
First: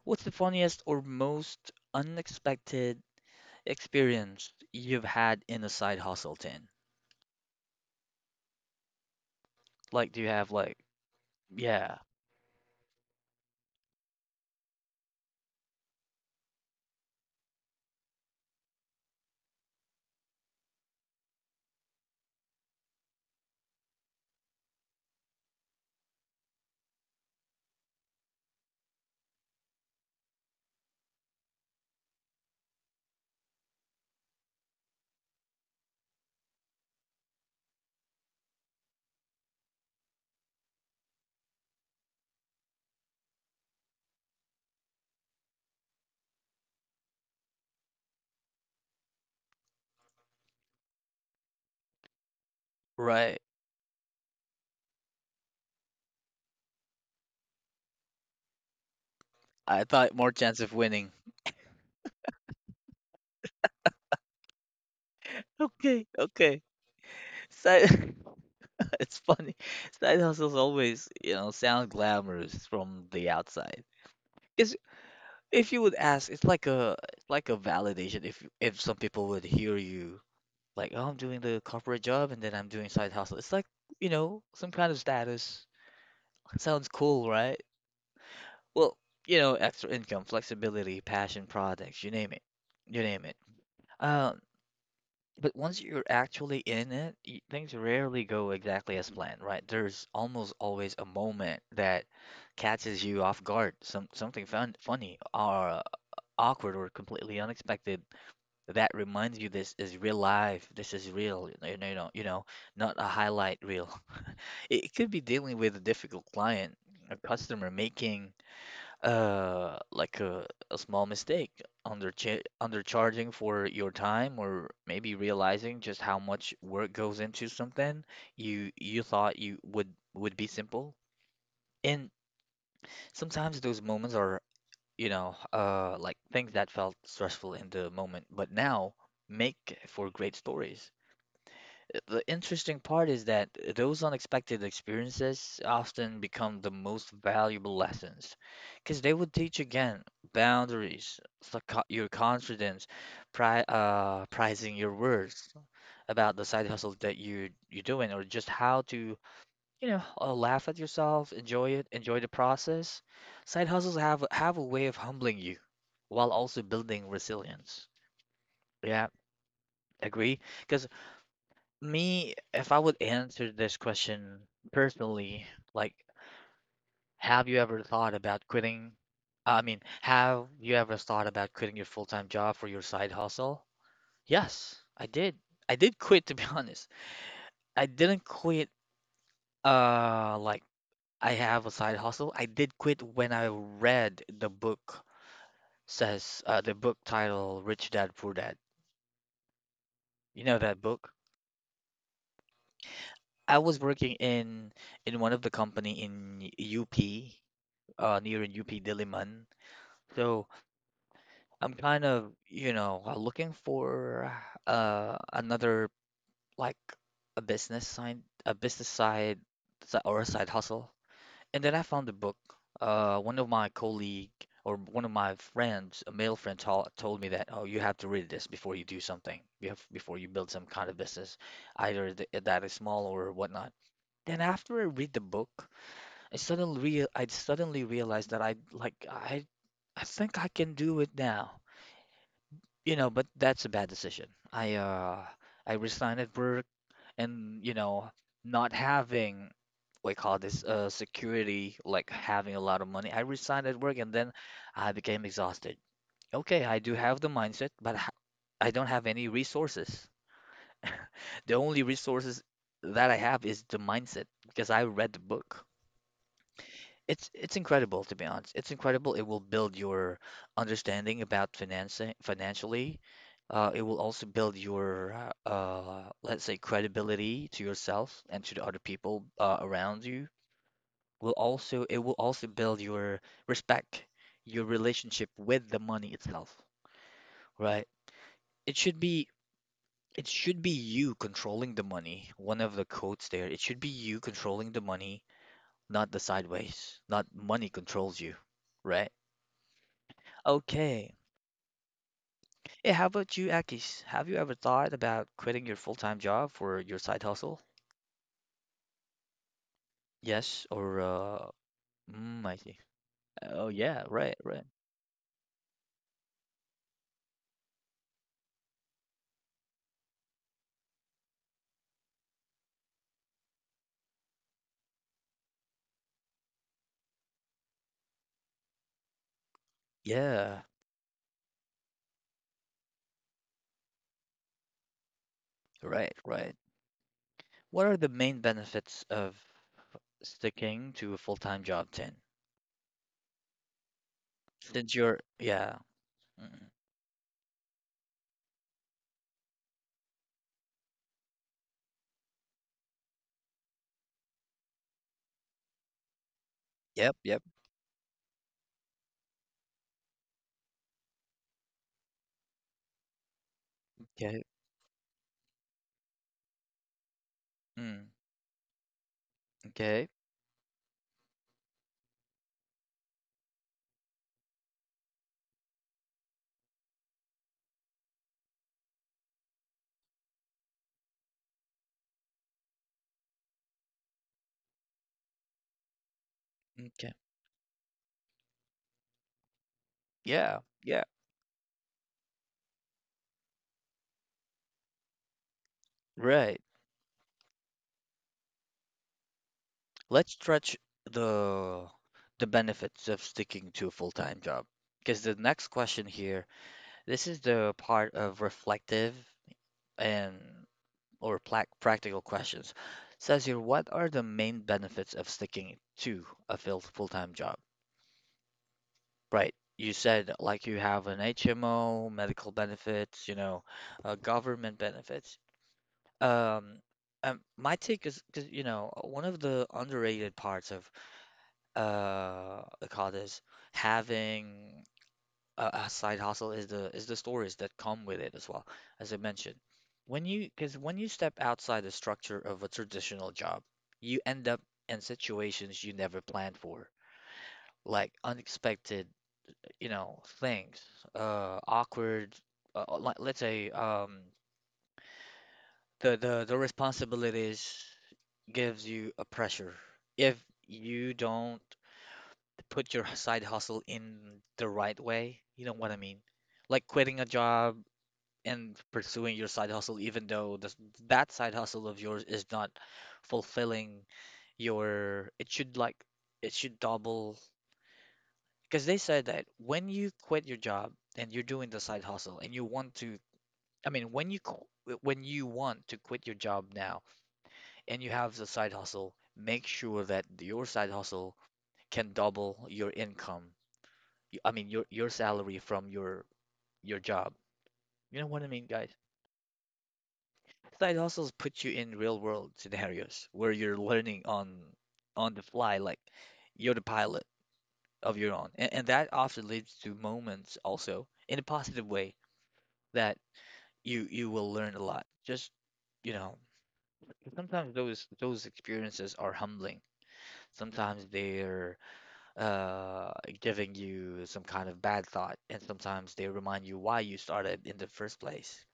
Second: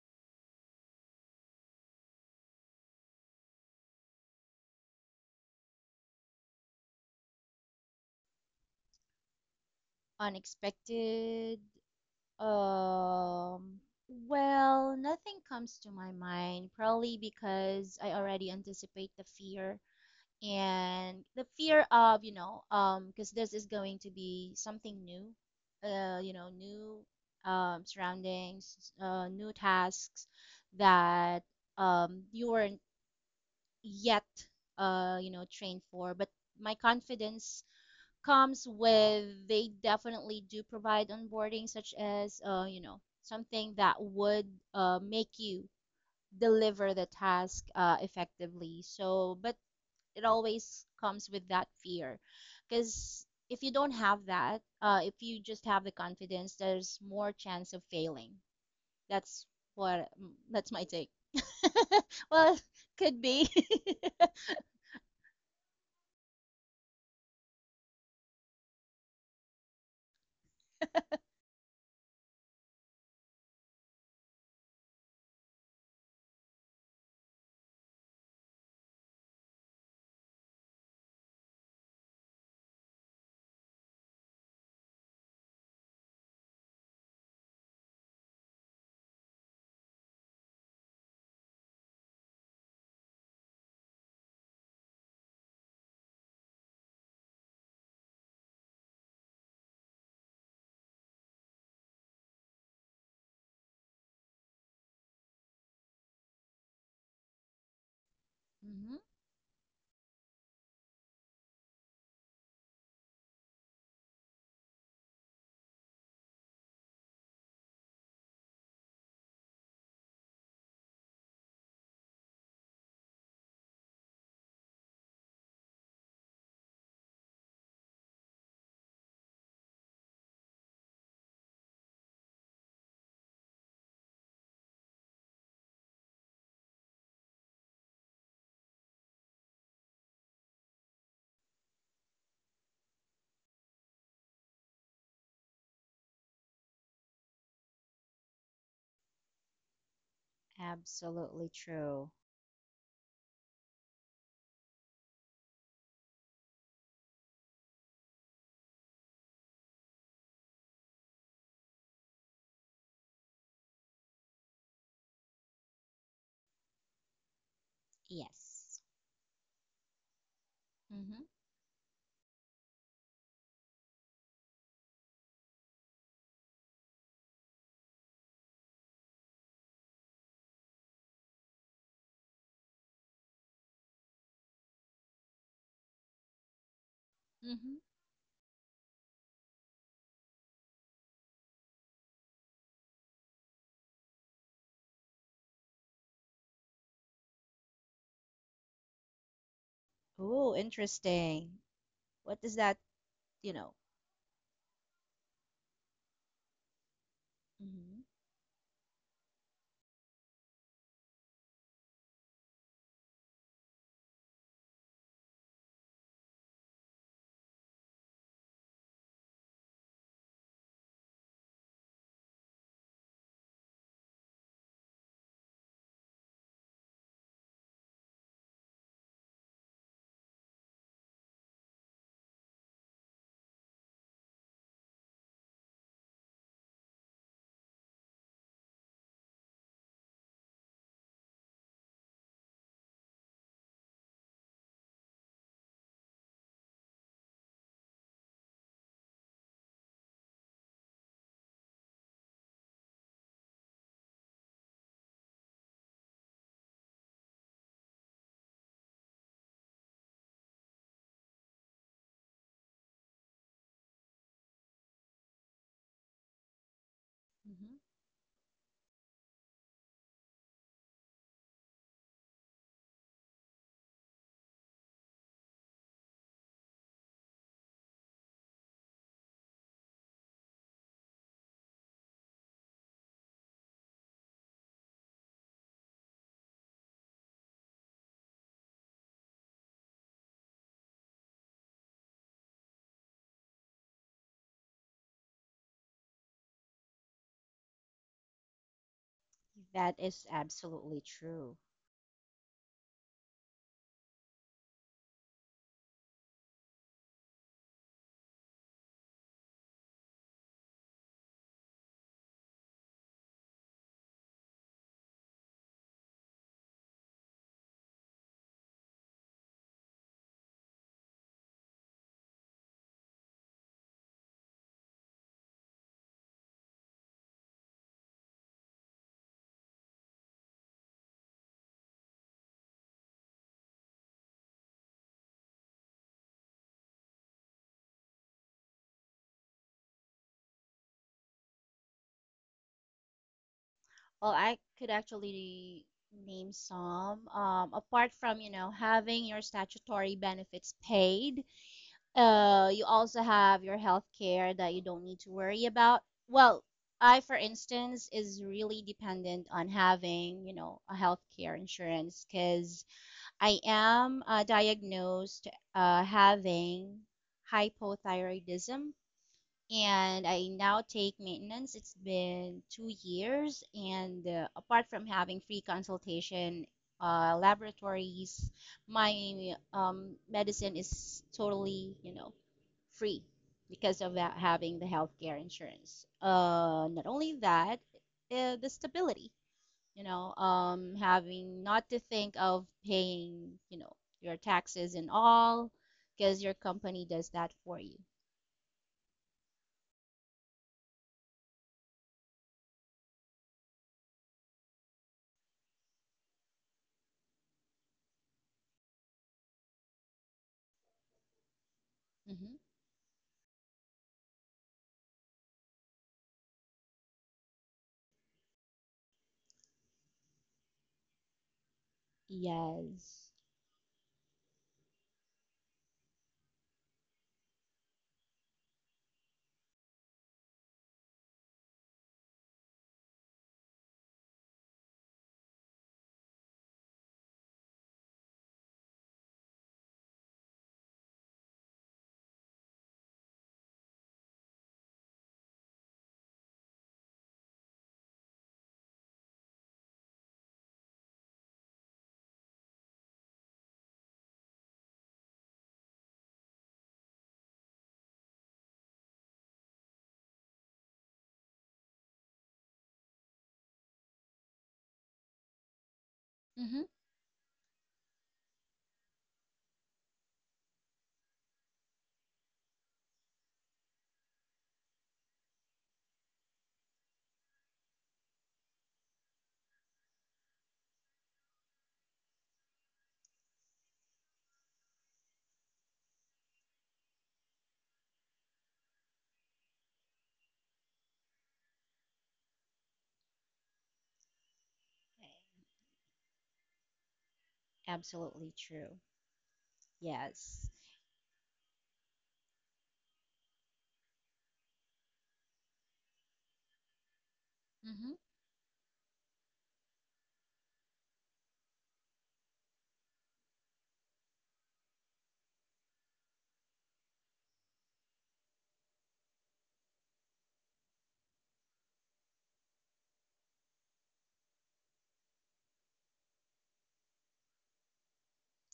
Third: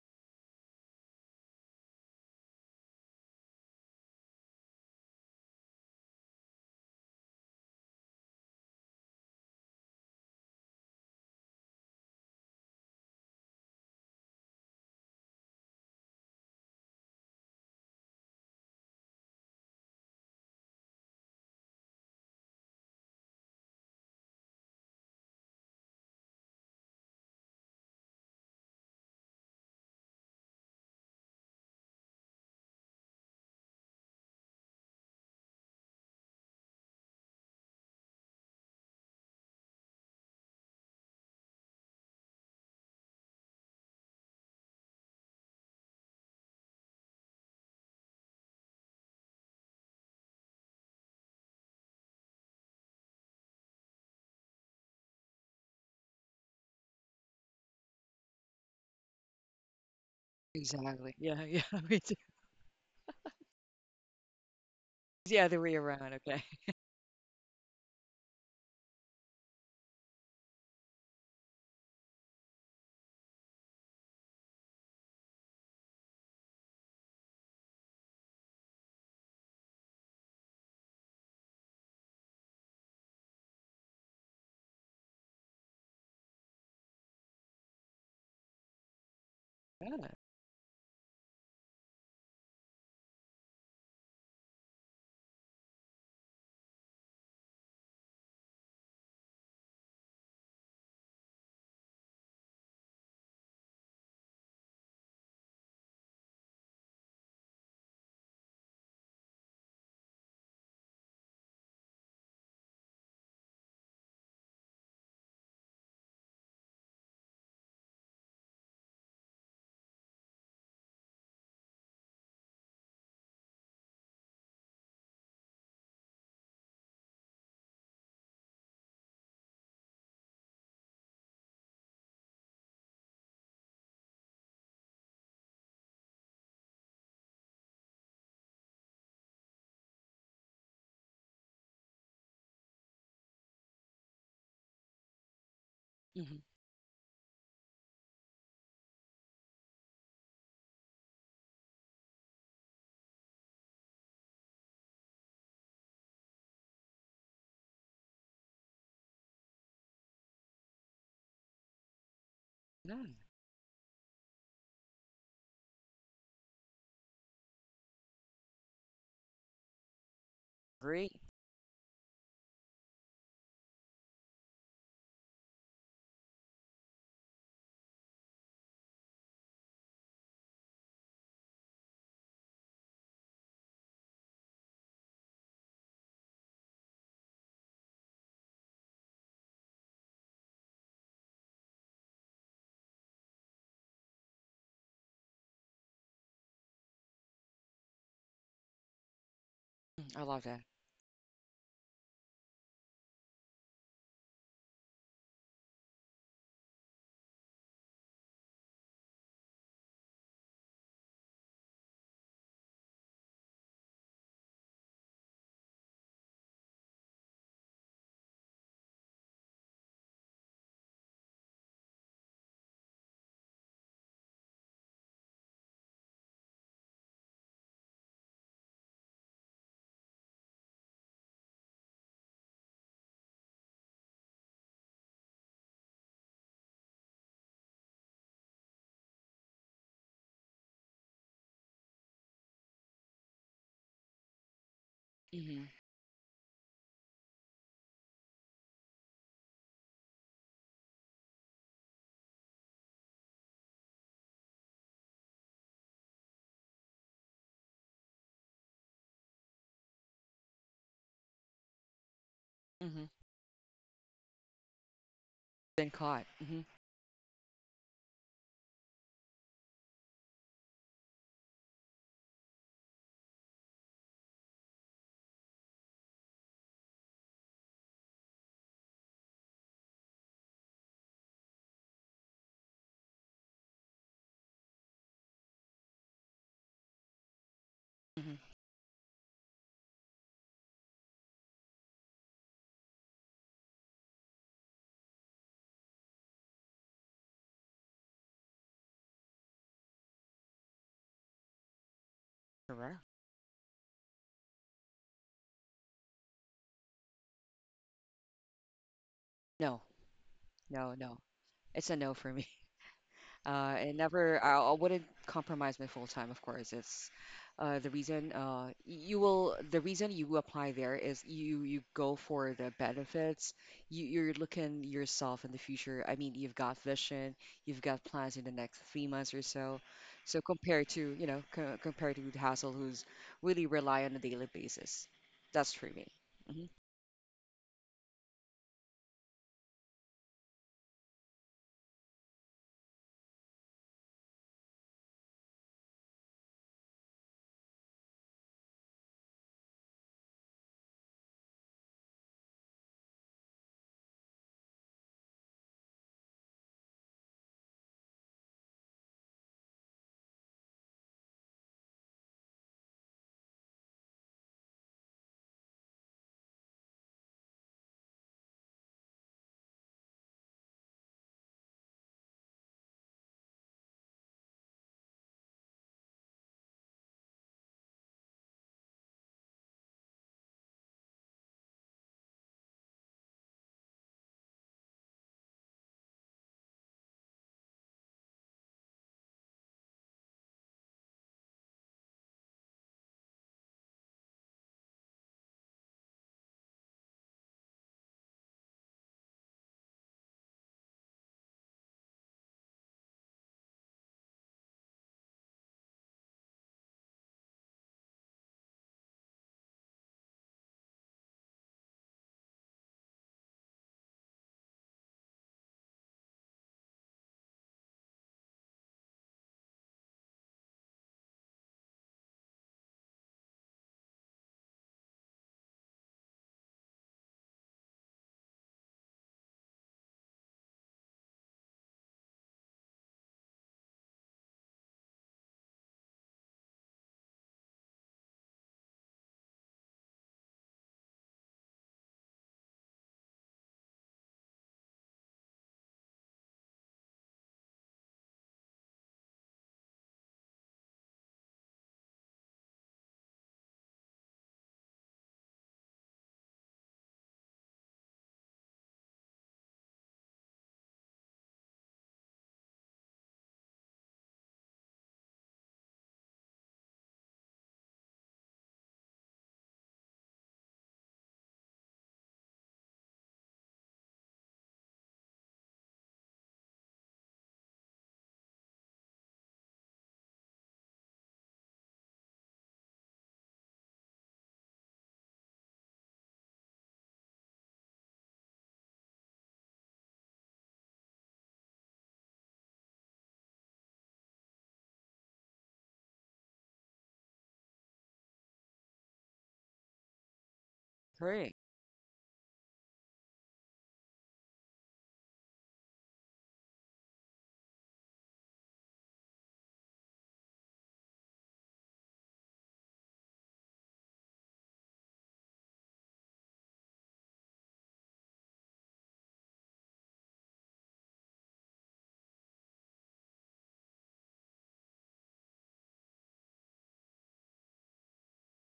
Speaker 1: What's the funniest or most unexpected experience you've had in a side hustle, Tin? Like, do you have like,
Speaker 2: Unexpected,
Speaker 1: yeah,
Speaker 2: um well, nothing comes to my mind, probably because I already anticipate the fear and the fear of, you know, because this is going to be something new, you know, new, surroundings, new tasks that, you weren't yet, you know, trained for. But my confidence comes with they definitely do provide onboarding, such as, you know, something that would make you deliver the task effectively. So but it always comes with that fear, because
Speaker 1: right.
Speaker 2: if you don't have that, if you just have the confidence, there's more chance of failing. That's
Speaker 1: I
Speaker 2: what
Speaker 1: thought
Speaker 2: mm,
Speaker 1: more chance
Speaker 2: that's
Speaker 1: of
Speaker 2: my take.
Speaker 1: winning.
Speaker 3: Exactly. Yeah, yeah. Me too.
Speaker 2: Well, could be.
Speaker 3: It's the other way
Speaker 1: Okay,
Speaker 3: around. Okay.
Speaker 1: okay. Side, it's funny. Side hustles always, you know, sound glamorous from the outside. Because if you would ask, it's like it's like a validation. If some people would hear you like, oh, I'm doing the corporate job and then I'm doing side hustle. It's like, you know, some kind of status. Sounds cool, right? Well, you know, extra
Speaker 3: Yeah. It.
Speaker 1: income, flexibility, passion projects, you name it. You name it. Um, but once you're actually in it, things rarely go exactly as planned, right? There's almost always a moment that catches you off guard, something fun, funny or awkward or completely unexpected that
Speaker 2: Hmm.
Speaker 1: reminds you this is real life. This is real. Not a highlight reel. It could be dealing with a difficult client, a customer making like a small mistake, under undercharging for your time, or maybe realizing just how much work goes into something you thought you would be simple. And sometimes those moments are, like things that felt stressful in the moment, but now make for great stories. The interesting part is that those unexpected experiences often
Speaker 3: Hmm.
Speaker 1: become the most valuable lessons because they would teach again boundaries,
Speaker 2: Absolutely
Speaker 1: your
Speaker 2: true.
Speaker 1: confidence, prizing your words about the side hustle that you're doing, or just how to, you know, laugh at yourself, enjoy it, enjoy the process.
Speaker 3: Yeah.
Speaker 1: Side hustles have a way of humbling you while also building resilience.
Speaker 2: Yes.
Speaker 1: Yeah, agree. Because
Speaker 3: Great.
Speaker 2: Mm-hmm.
Speaker 1: me, if I would answer this question personally, like, have you ever thought about quitting? I mean, have you ever thought about quitting your full-time job for your side hustle? Yes, I did. I did quit, to be honest.
Speaker 2: Mm-hmm.
Speaker 1: I didn't quit, like I have a side hustle. I did quit when I read the book says, the book title Rich Dad Poor Dad.
Speaker 3: Mm, I
Speaker 1: You
Speaker 3: love
Speaker 2: Oh,
Speaker 1: know
Speaker 3: that.
Speaker 1: that book?
Speaker 2: interesting. What does that, you
Speaker 1: I
Speaker 2: know.
Speaker 1: was working in one of the company in UP.
Speaker 2: Mm-hmm.
Speaker 1: Near in UP Diliman. So I'm kind of, you know, looking for another like a business side, a business side or a side hustle. And then I found a book. One of my colleague or one of my friends, a male friend, told me that, oh, you have to read this before you do something, before you build some kind of business, either th that is small or whatnot. Then after I read the book, I suddenly realized that I think I can do it now. You know, but that's a bad decision.
Speaker 3: Hmm.
Speaker 1: I resigned at work and you know, not having what you call this security, like having a lot of money. I resigned at work and then I became exhausted. Okay, I do have the mindset, I don't have any resources. The only resources
Speaker 3: Hmm.
Speaker 1: that I have is the mindset because I read the book.
Speaker 3: Been caught. Hmm.
Speaker 1: It's
Speaker 2: Mm-hmm.
Speaker 1: incredible to be honest. It's incredible. It will build your understanding about financing financially. It will also build your let's say credibility to yourself and to the other people around you. Will also it will also build your respect, your relationship with the money itself, right?
Speaker 3: Hmm.
Speaker 1: It should be it should be you controlling the money. One of the quotes there. It should be you controlling the money, not the sideways. Not money controls you, right?
Speaker 2: That is absolutely
Speaker 1: Okay.
Speaker 2: true.
Speaker 1: Yeah,
Speaker 3: Correct.
Speaker 1: how about you, Akis? Have you ever thought about quitting your full-time job for your side hustle?
Speaker 3: No,
Speaker 1: Yes,
Speaker 3: no,
Speaker 1: or
Speaker 3: no. It's a no for
Speaker 1: mm,
Speaker 3: me.
Speaker 1: I see. Oh
Speaker 3: And
Speaker 1: yeah, right,
Speaker 3: never, I,
Speaker 1: right.
Speaker 3: I wouldn't compromise my full time, of course. It's, the reason, the reason you apply there is you go for the benefits. You're looking yourself in the future. I mean, you've got vision, you've got plans in the next 3 months or so. So
Speaker 1: Yeah,
Speaker 3: compared to, you know, co compared to the hassle who's really rely on a daily basis. That's for me.
Speaker 1: right, right.
Speaker 3: Hmm.
Speaker 1: What are the main benefits of sticking to a full-time job then?
Speaker 2: Well, I could
Speaker 1: Since you're, yeah.
Speaker 2: actually name
Speaker 1: Mm,
Speaker 2: some. Apart from, you know, having your statutory benefits paid, you also have your health care that you don't need to worry about. Well,
Speaker 1: yep,
Speaker 2: I, for
Speaker 1: yep.
Speaker 2: instance, is really dependent on having, you know, a health care insurance because I am
Speaker 1: Okay.
Speaker 2: diagnosed having
Speaker 1: Mm,
Speaker 2: hypothyroidism,
Speaker 1: okay.
Speaker 2: and I now take maintenance. It's been 2 years, and apart from having free consultation, laboratories, my medicine is totally, you know, free, because of that, having the healthcare insurance. Not
Speaker 1: Okay.
Speaker 2: only that, the stability, you know,
Speaker 1: Yeah, yeah.
Speaker 2: having not to think of paying, you know, your taxes and all, because your
Speaker 1: Right.
Speaker 2: company does that for you.
Speaker 1: Let's stretch the the benefits of sticking to a full-time job. Because the next question here, this is the part of reflective and or plac practical
Speaker 2: Hmm.
Speaker 1: questions. Says here, what are the main benefits of sticking to a full-time job? Right. You said like you have an HMO, medical benefits,
Speaker 2: Yes.
Speaker 1: you know, government benefits. Um, my take is because you know one of the underrated parts of I call this having a side hustle is the stories that come with it as well, as I mentioned. When you step outside the structure of a traditional job, you end up in situations you never planned for, like unexpected, you know, things, awkward, like let's say, the responsibilities gives you a pressure if you don't put your side hustle in the right way. You know what I mean?
Speaker 2: Mm-hmm.
Speaker 1: Like quitting a job in pursuing your side hustle, even though that side hustle of yours is not fulfilling your, it should like, it should double. Because they said that when you quit your job and you're doing the side hustle and you want to, I mean, when you want to quit your job now and you have the side hustle, make sure that your side hustle can double your income. I mean, your salary from your job. You know what I
Speaker 2: Absolutely
Speaker 1: mean, guys?
Speaker 2: true. Yes.
Speaker 1: Side hustles
Speaker 3: Correct.
Speaker 1: put you in real world scenarios where you're learning on the fly, like you're the pilot
Speaker 2: Mm-hmm.
Speaker 1: of your own. And that often leads to moments also in a positive way that you will learn a lot. Just, you know, sometimes those experiences are humbling. Sometimes they're uh giving you some kind of bad thought, and sometimes they remind you why you started in the first place.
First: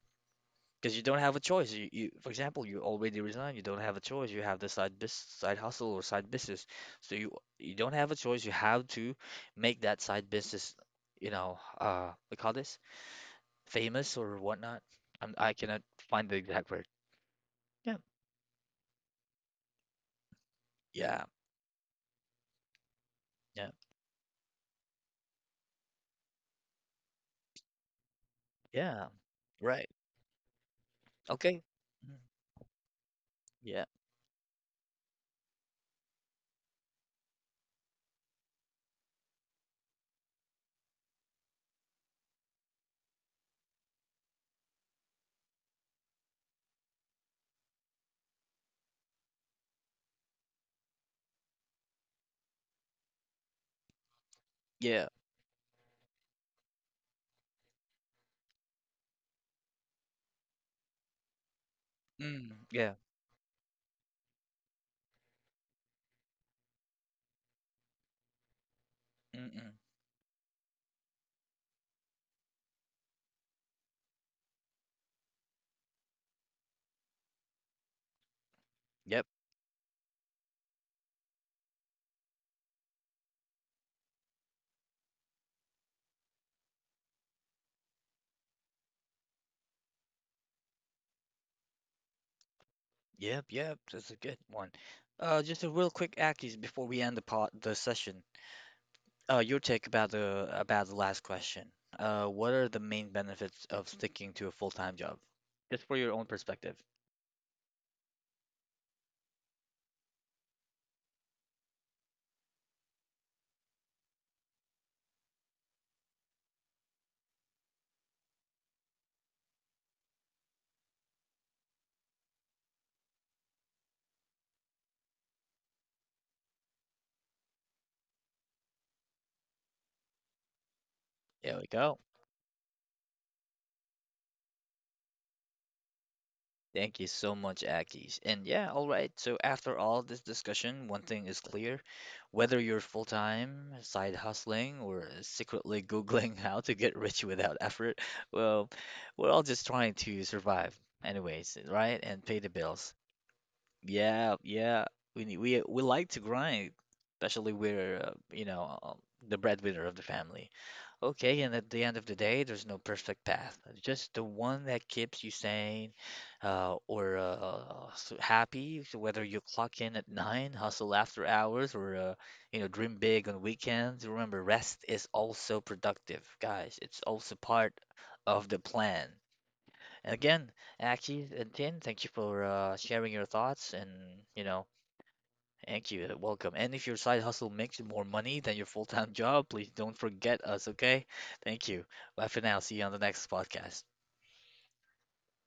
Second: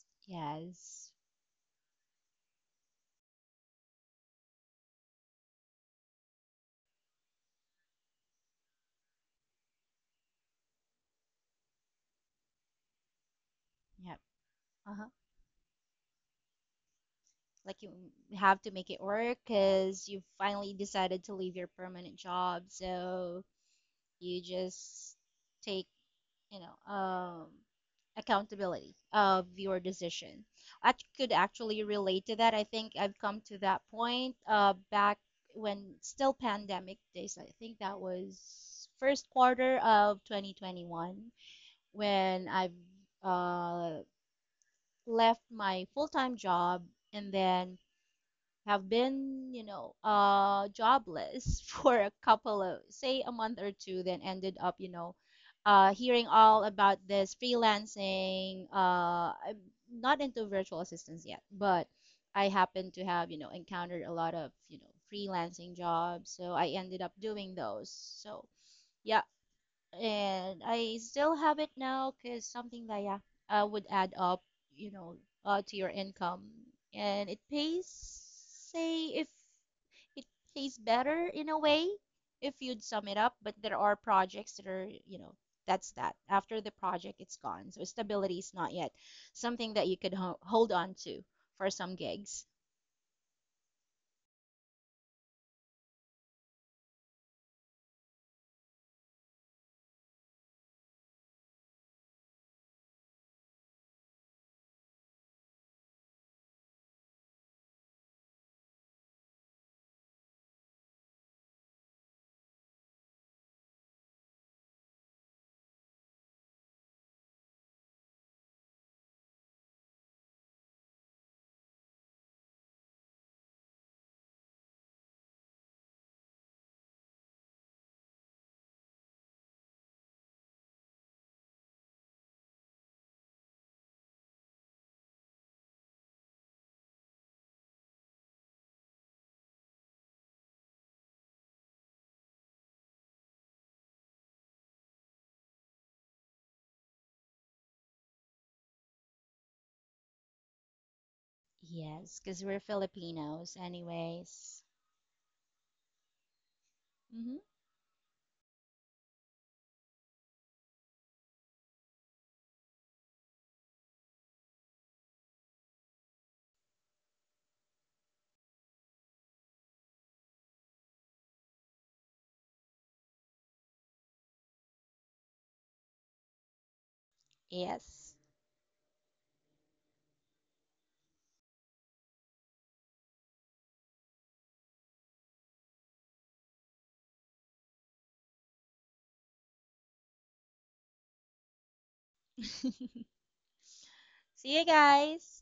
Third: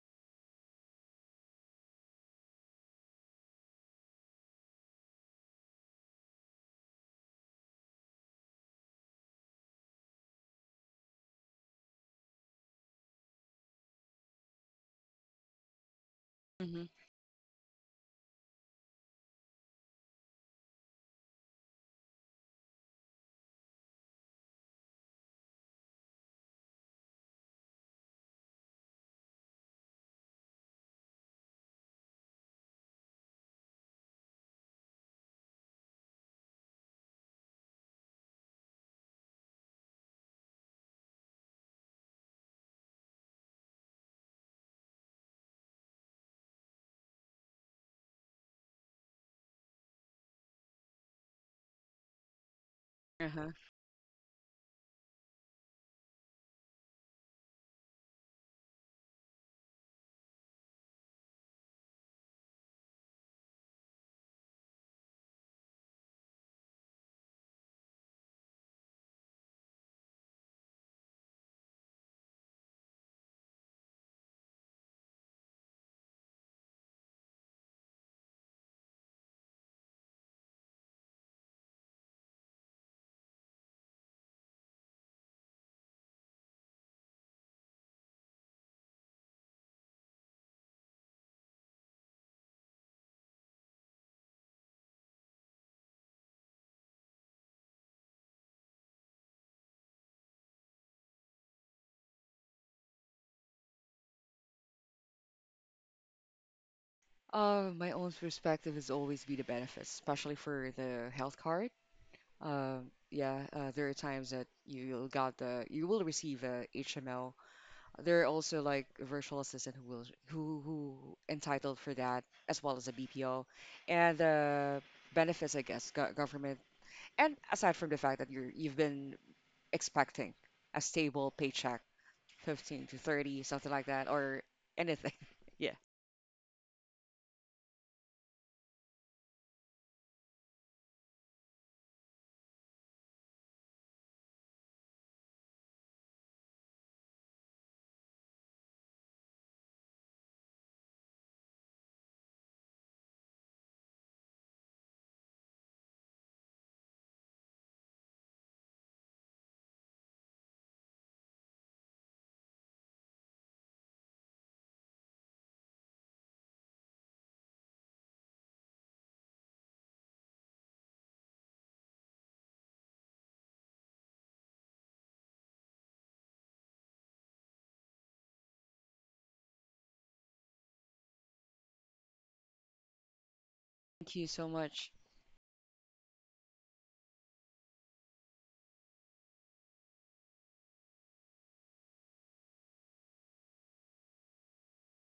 Speaker 1: Because you
Speaker 2: Yes.
Speaker 1: don't have a choice. For example, you already resigned. You don't have a choice. You have the side hustle or side business. So you don't have a choice. You have to make that side business, you know, we call this famous
Speaker 2: Yep.
Speaker 1: or whatnot.
Speaker 2: Uh-huh.
Speaker 1: I cannot find the exact
Speaker 3: Hmm.
Speaker 1: word.
Speaker 2: Like you
Speaker 1: Yeah,
Speaker 2: have to make it work because you finally decided
Speaker 1: yeah,
Speaker 2: to leave your permanent job, so
Speaker 1: yeah,
Speaker 2: you just take, you know, accountability
Speaker 1: yeah.
Speaker 2: of your
Speaker 1: Right.
Speaker 2: decision. I could
Speaker 1: Okay.
Speaker 2: actually
Speaker 1: Mm,
Speaker 2: relate to that. I think I've come to that
Speaker 1: yeah.
Speaker 2: point back when still pandemic days. I think that was first quarter of 2021, when I've uh, left my full time job and then have been, you know, jobless for a couple of, say, a
Speaker 3: Uh-huh.
Speaker 2: month or two, then ended up, you
Speaker 1: Yeah.
Speaker 2: know, hearing all about this freelancing. I'm not into virtual assistants yet, but I
Speaker 1: Mm,
Speaker 2: happen
Speaker 1: yeah.
Speaker 2: to have, you know, encountered a lot of, you know, freelancing jobs. So I ended up doing those. So yeah,
Speaker 1: Mm-mm.
Speaker 2: and I still have it now because something that yeah, would add up, you know, to your income, and it pays. Say if
Speaker 1: Yep.
Speaker 2: it pays better in a way if you'd sum it up, but there are projects that are, you know, that's that after the project it's gone, so stability is not yet something that you could hold on to for some gigs.
Speaker 1: Yep. Yep. That's a good one. Just a real quick Aki's before we end the session. Your take about the last question. What are the main benefits of sticking to a full-time job? Just for your own perspective.
Speaker 3: My own perspective is always be the benefits, especially for the health card. Yeah, there are times that you will receive a HMO. There are also like virtual assistant who will who entitled for that as well as a BPO, and the benefits, I guess, go government. And aside from the fact that you've been expecting a stable
Speaker 1: There we
Speaker 3: paycheck,
Speaker 1: go.
Speaker 3: 15 to 30, something like that, or anything. Yeah.
Speaker 1: Thank you so much, Akis. And yeah, all right. So after all this discussion, one thing is clear: whether you're full-time, side hustling, or secretly Googling how to get rich without effort, well, we're all just trying to survive, anyways, right?
Speaker 2: Yes,
Speaker 1: And pay
Speaker 2: because
Speaker 1: the
Speaker 2: we're
Speaker 1: bills.
Speaker 2: Filipinos,
Speaker 1: Yeah,
Speaker 2: anyways.
Speaker 1: yeah. We like to grind,
Speaker 2: Hmm.
Speaker 1: especially we're you know the breadwinner of the family. Okay, and at the end of the day, there's no perfect path. Just the one that keeps you sane, happy. So whether you clock in at nine, hustle after hours, or you know dream big on weekends. Remember, rest is also productive, guys. It's also part
Speaker 2: Yes.
Speaker 1: of the plan. Again, Aki and Tin, thank you for sharing your thoughts
Speaker 3: Thank
Speaker 1: and,
Speaker 3: you
Speaker 1: you
Speaker 3: so
Speaker 1: know,
Speaker 3: much.
Speaker 1: thank you. Welcome. And if your side hustle makes you more money than your full-time job, please don't forget us, okay? Thank you. Bye for now. See you on the next podcast.
Speaker 2: See you guys.